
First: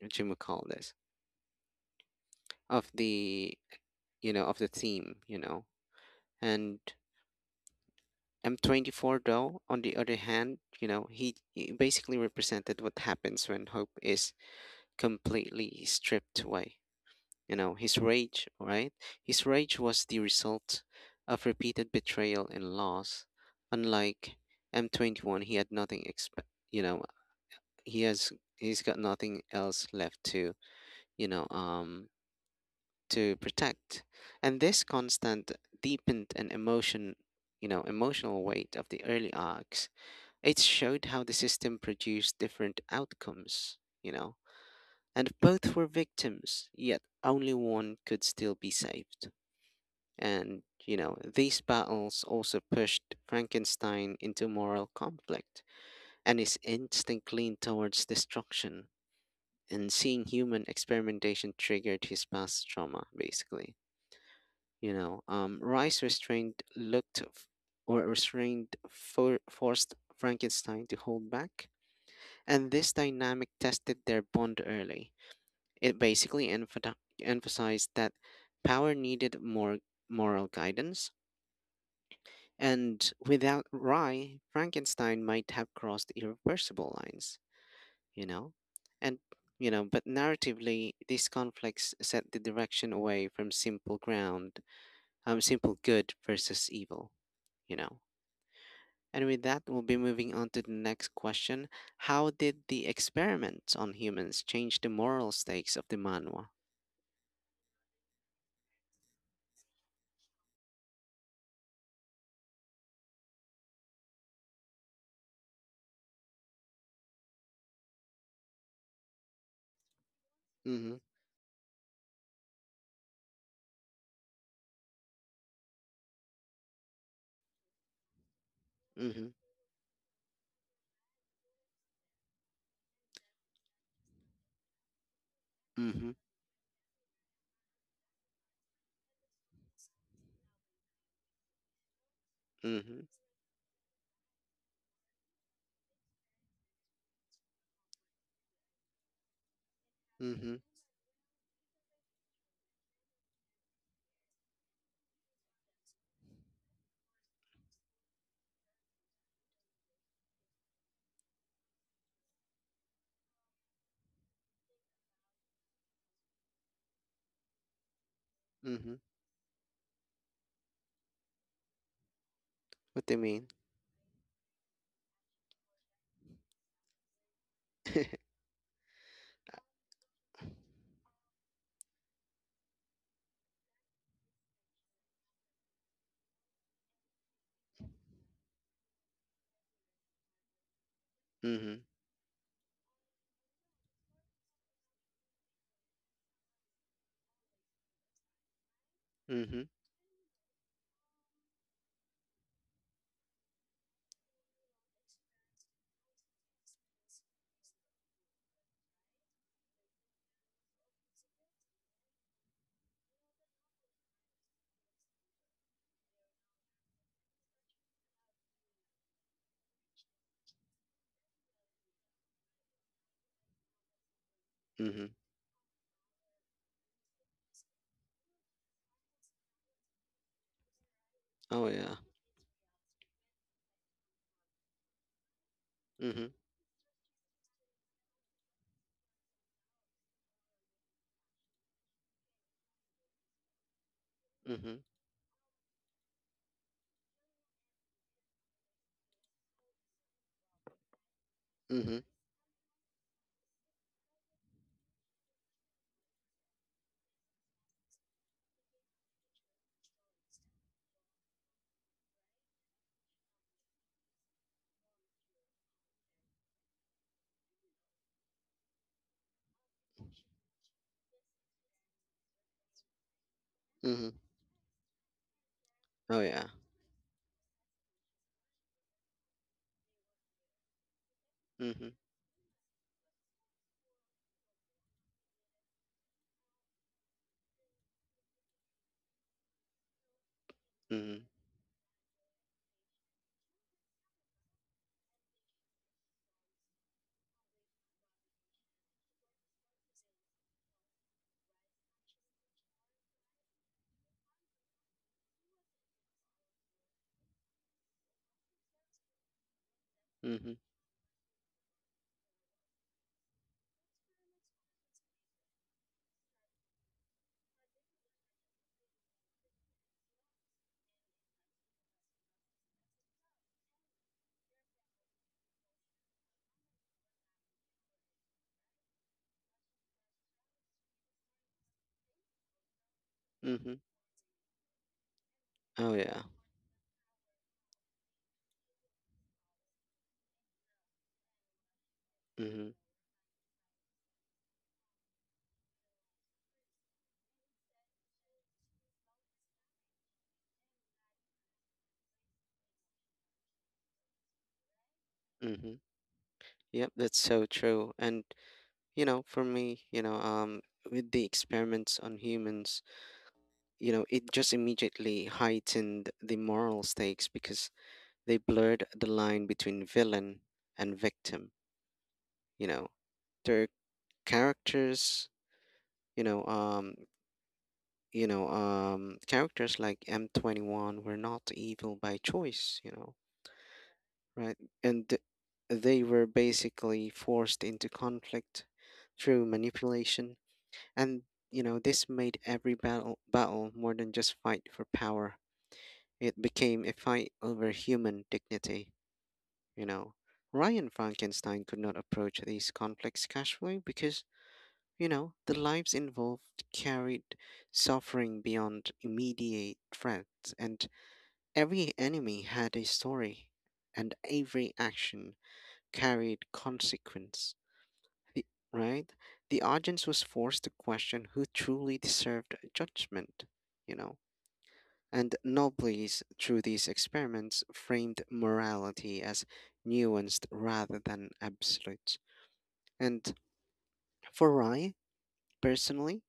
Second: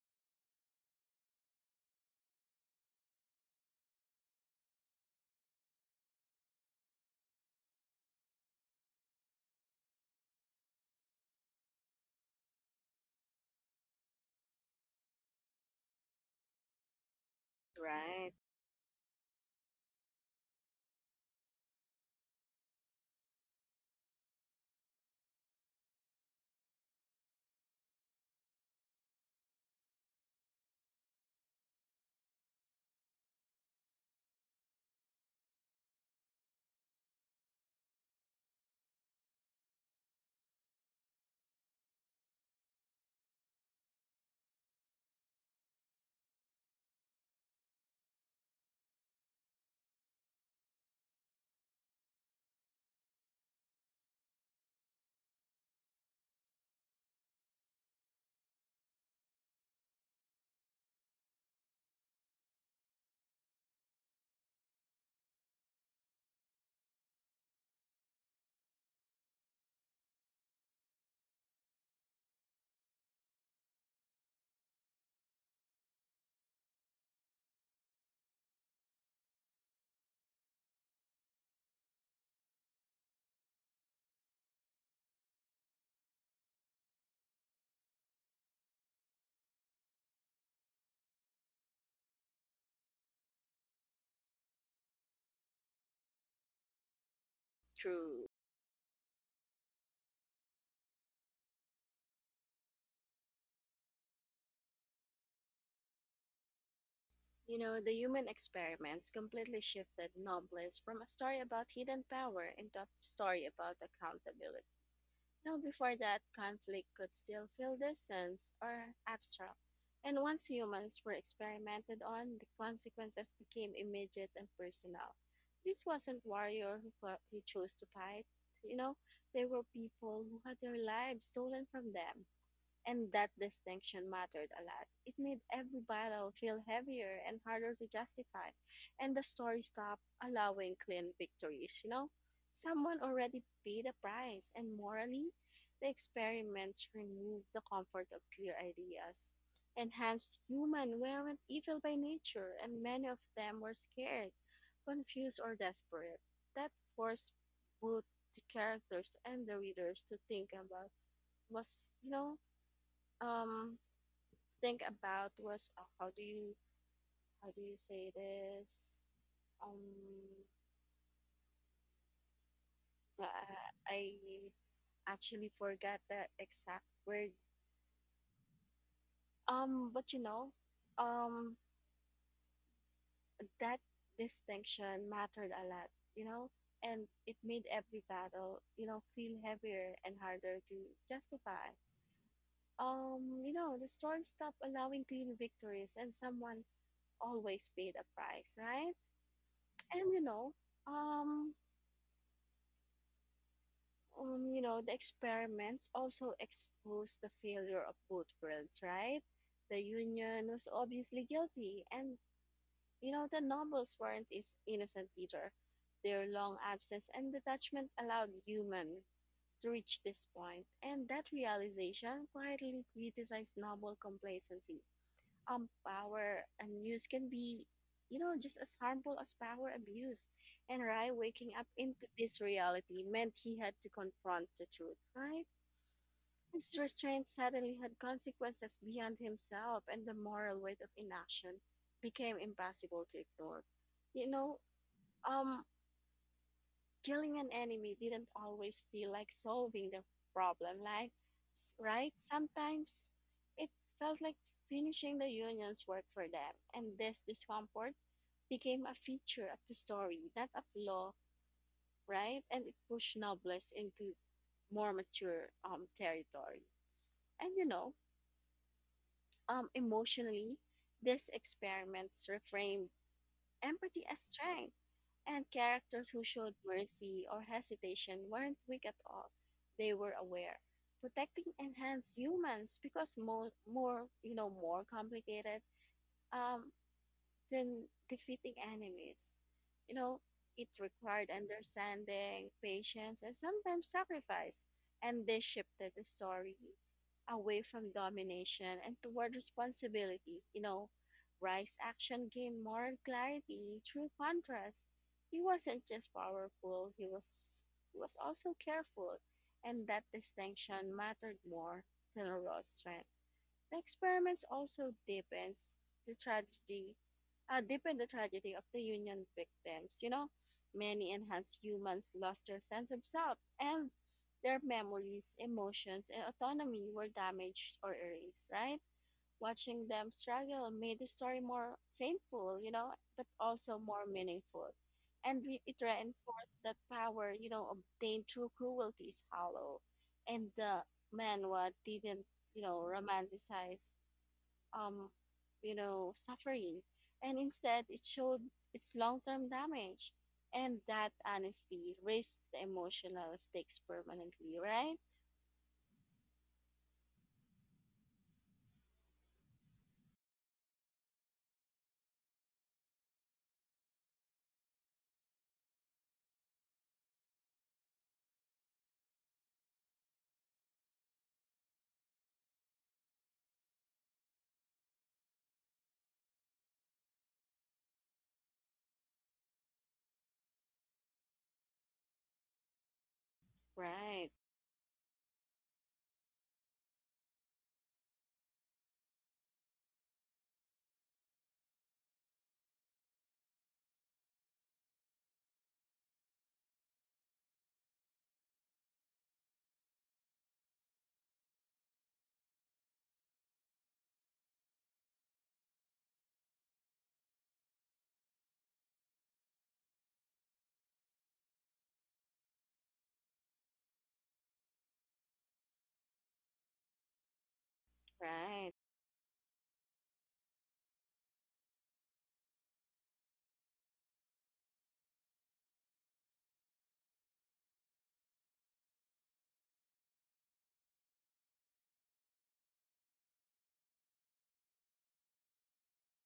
Speaker 1: what you call this of the you know of the theme you know. And M24, though, on the other hand, he basically represented what happens when hope is completely stripped away. You know, his
Speaker 2: right,
Speaker 1: rage, right? His rage was the result of repeated betrayal and loss. Unlike M21, he had nothing you know, he's got nothing else left you know, um to protect. And this constant deepened and emotion, you know, emotional weight of the early arcs. It showed how the system produced different outcomes, you know, and both were victims, yet only one could still be saved. And, these battles also pushed Frankenstein into moral conflict, and his instinct leaned towards destruction. And seeing human experimentation triggered his past trauma, basically. Rice restrained looked forced Frankenstein to hold back, and this dynamic tested their bond early. It basically emphasized that power needed more moral guidance, and without Rye, Frankenstein might have crossed irreversible lines, you know? And, but narratively, these conflicts set the direction away from simple good versus evil, you know?
Speaker 2: true.
Speaker 1: And with that, we'll be moving on to the next question. How did the experiments on humans change the moral stakes of the manhwa?
Speaker 2: You know, the human experiments completely shifted Nobles from a story about hidden power into a story about accountability. Now, before that, conflict could still feel distant or abstract. And once
Speaker 1: Mm-hmm.
Speaker 2: humans were experimented on, the consequences became immediate and personal. This wasn't warrior who, who chose to fight. You know,
Speaker 1: Mm-hmm.
Speaker 2: they were people who had their lives stolen from them, and that distinction mattered a lot. It made every
Speaker 1: Mm-hmm.
Speaker 2: battle feel heavier and harder to justify. And the story stopped allowing clean victories, you know? Someone
Speaker 1: Mhm,
Speaker 2: already paid a price, and morally, the experiments removed the comfort of clear ideas, enhanced
Speaker 1: mhm,
Speaker 2: human weren't evil by nature, and many of them were scared, confused, or desperate. That forced both the characters and the readers to think about was you know um think about. Was How do you, how do you say
Speaker 1: mhm.
Speaker 2: this? Um,
Speaker 1: What do you
Speaker 2: uh,
Speaker 1: mean?
Speaker 2: I actually forgot the exact word. But you know, um, that distinction mattered a lot. You know, and it made every battle, you know, feel heavier and harder to justify.
Speaker 1: Mhm,
Speaker 2: You know, the storm stopped allowing clean victories, and someone always paid a price, right?
Speaker 1: mhm,
Speaker 2: And um, you know, the experiments also exposed the failure of both worlds, right? The Union was obviously guilty, and, you know, the nobles weren't is innocent either. Their long absence and detachment allowed human to reach this point, and that realization quietly criticized noble complacency.
Speaker 1: mhm.
Speaker 2: Um, power abuse can be, you know, just as harmful as power abuse. And Rai waking up
Speaker 1: Oh yeah.
Speaker 2: into this reality meant he had to confront the truth, right?
Speaker 1: Mhm,
Speaker 2: His restraint suddenly had consequences beyond himself, and the moral weight of inaction became impossible to ignore, you know.
Speaker 1: mhm,
Speaker 2: Um, killing an enemy didn't always feel like solving the problem, like,
Speaker 1: mhm,
Speaker 2: right? Sometimes it felt like finishing the union's work for them, and this discomfort became a feature of the story, not a flaw, right? And it pushed novelists into more mature, territory. And you know, emotionally, these experiments reframed empathy
Speaker 1: mhm.
Speaker 2: as strength, and characters
Speaker 1: Oh
Speaker 2: who
Speaker 1: yeah.
Speaker 2: showed mercy or hesitation weren't weak at all. They were aware. Protecting
Speaker 1: Mhm,
Speaker 2: enhanced humans because more, you know, more complicated. Um, than defeating enemies. You know, it
Speaker 1: mhm,
Speaker 2: required understanding, patience, and sometimes sacrifice. And this shifted the story away from domination and toward responsibility. You know, Rice's action gained moral clarity through contrast. He wasn't just powerful, he was, he was also careful, and that
Speaker 1: mhm,
Speaker 2: distinction mattered more than raw strength. The experiments also deepens the tragedy, deepen the tragedy of the Union victims. You know, many enhanced humans lost their sense of self, and their memories, emotions, and autonomy were damaged or erased, right? Watching them struggle made the story more painful, you know, but
Speaker 1: mhm.
Speaker 2: also more meaningful. It
Speaker 1: Oh yeah.
Speaker 2: reinforced that power, you know, obtained through cruelty is hollow. And the manhwa didn't, you
Speaker 1: Mhm,
Speaker 2: know, romanticize, um, you know, suffering. And instead, it showed its long-term damage. And that honesty raised the emotional stakes permanently, right?
Speaker 1: mhm. Yep, that's so true. And, for me, with the experiments on humans, it just immediately heightened the moral stakes because they blurred the line between villain and victim. You know, their characters you know um you know Characters like M21 were not evil by choice, you know,
Speaker 2: Right,
Speaker 1: right. And they were basically forced into conflict through manipulation. And, this made every battle more than just fight for power. It became a fight over human dignity, you know. Ryan Frankenstein could not approach these conflicts casually, because, the lives involved carried suffering beyond immediate threats. And every enemy had a story, and every action carried consequence. The-
Speaker 2: right.
Speaker 1: right? The audience was forced to question who truly deserved judgment, you know? And Nobles, through these experiments, framed morality as nuanced rather than absolute. And for Rye, personally,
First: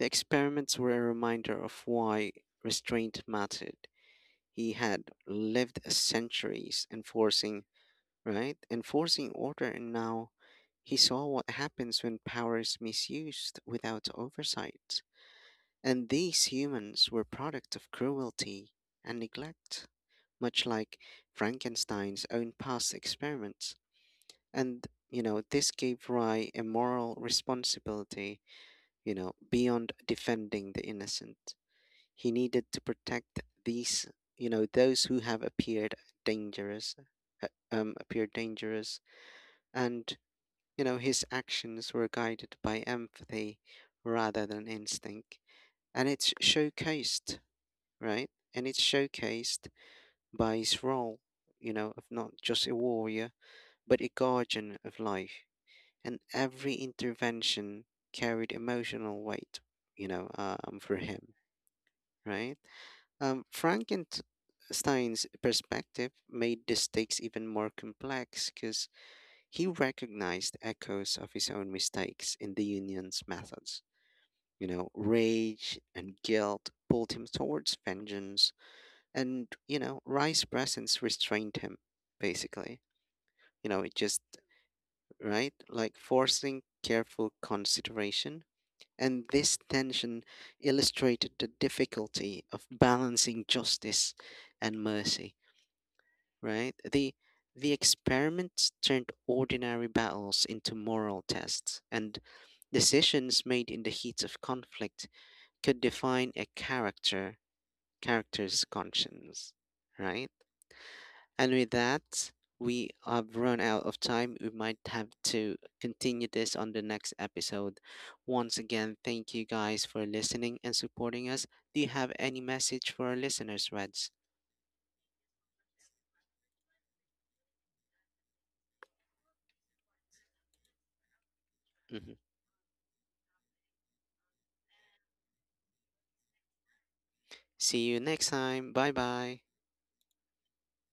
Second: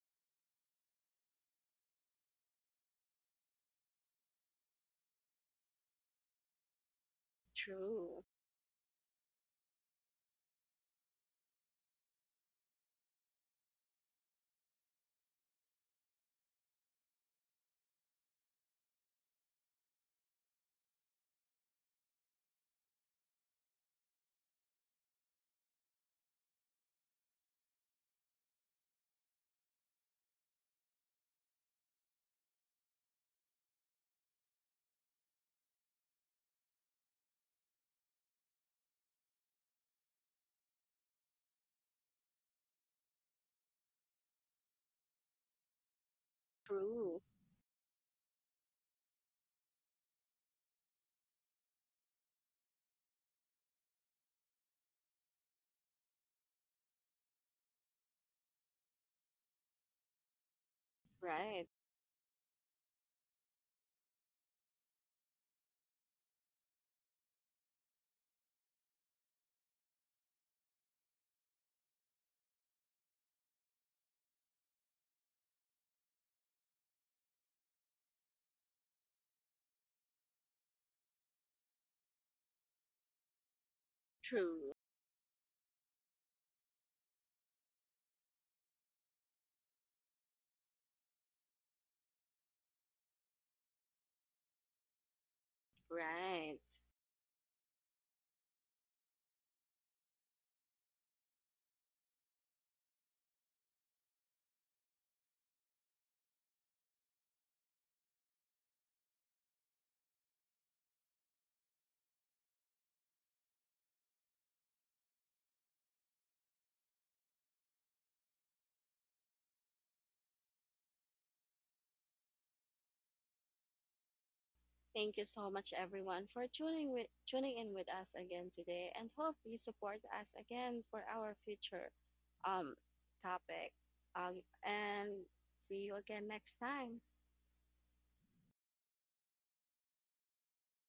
Speaker 1: the experiments were a reminder of why restraint mattered. He had lived centuries enforcing,
Speaker 2: True,
Speaker 1: right? Enforcing order. And now he saw what happens when power is misused without oversight. And these humans were product of cruelty and neglect, much like Frankenstein's own past experiments. And, this gave Rye a moral responsibility, beyond defending the innocent. He needed to protect these, those who have appeared dangerous, uh, um, appeared dangerous, and, his actions were guided by empathy rather than instinct. And it's
Speaker 2: true,
Speaker 1: showcased, right? And it's showcased by his role, of not just a warrior, but a guardian of life. And every intervention carried emotional weight, for him,
Speaker 2: right.
Speaker 1: right? Frankenstein's perspective made the stakes even more complex, because he recognized echoes of his own mistakes in the union's methods. You know, rage and guilt pulled him towards vengeance, and, Rye's presence restrained him, basically. You know, it just,
Speaker 2: True.
Speaker 1: right? Like forcing careful consideration. And this tension illustrated the difficulty of balancing justice and mercy, right?
Speaker 2: Right.
Speaker 1: The experiments turned ordinary battles into moral tests. And decisions made in the heat of conflict could define a character's conscience, right? And with that, we have run out of time. We might have to continue this on the next episode. Once again, thank you guys for listening and supporting us. Do you have any message for our listeners, Reds?
Speaker 2: Thank you so much, everyone, for tuning in with us again today, and hope you support us again for our future
Speaker 1: Mhm.
Speaker 2: um topic. And see you again next time.
Speaker 1: See you next time. Bye bye.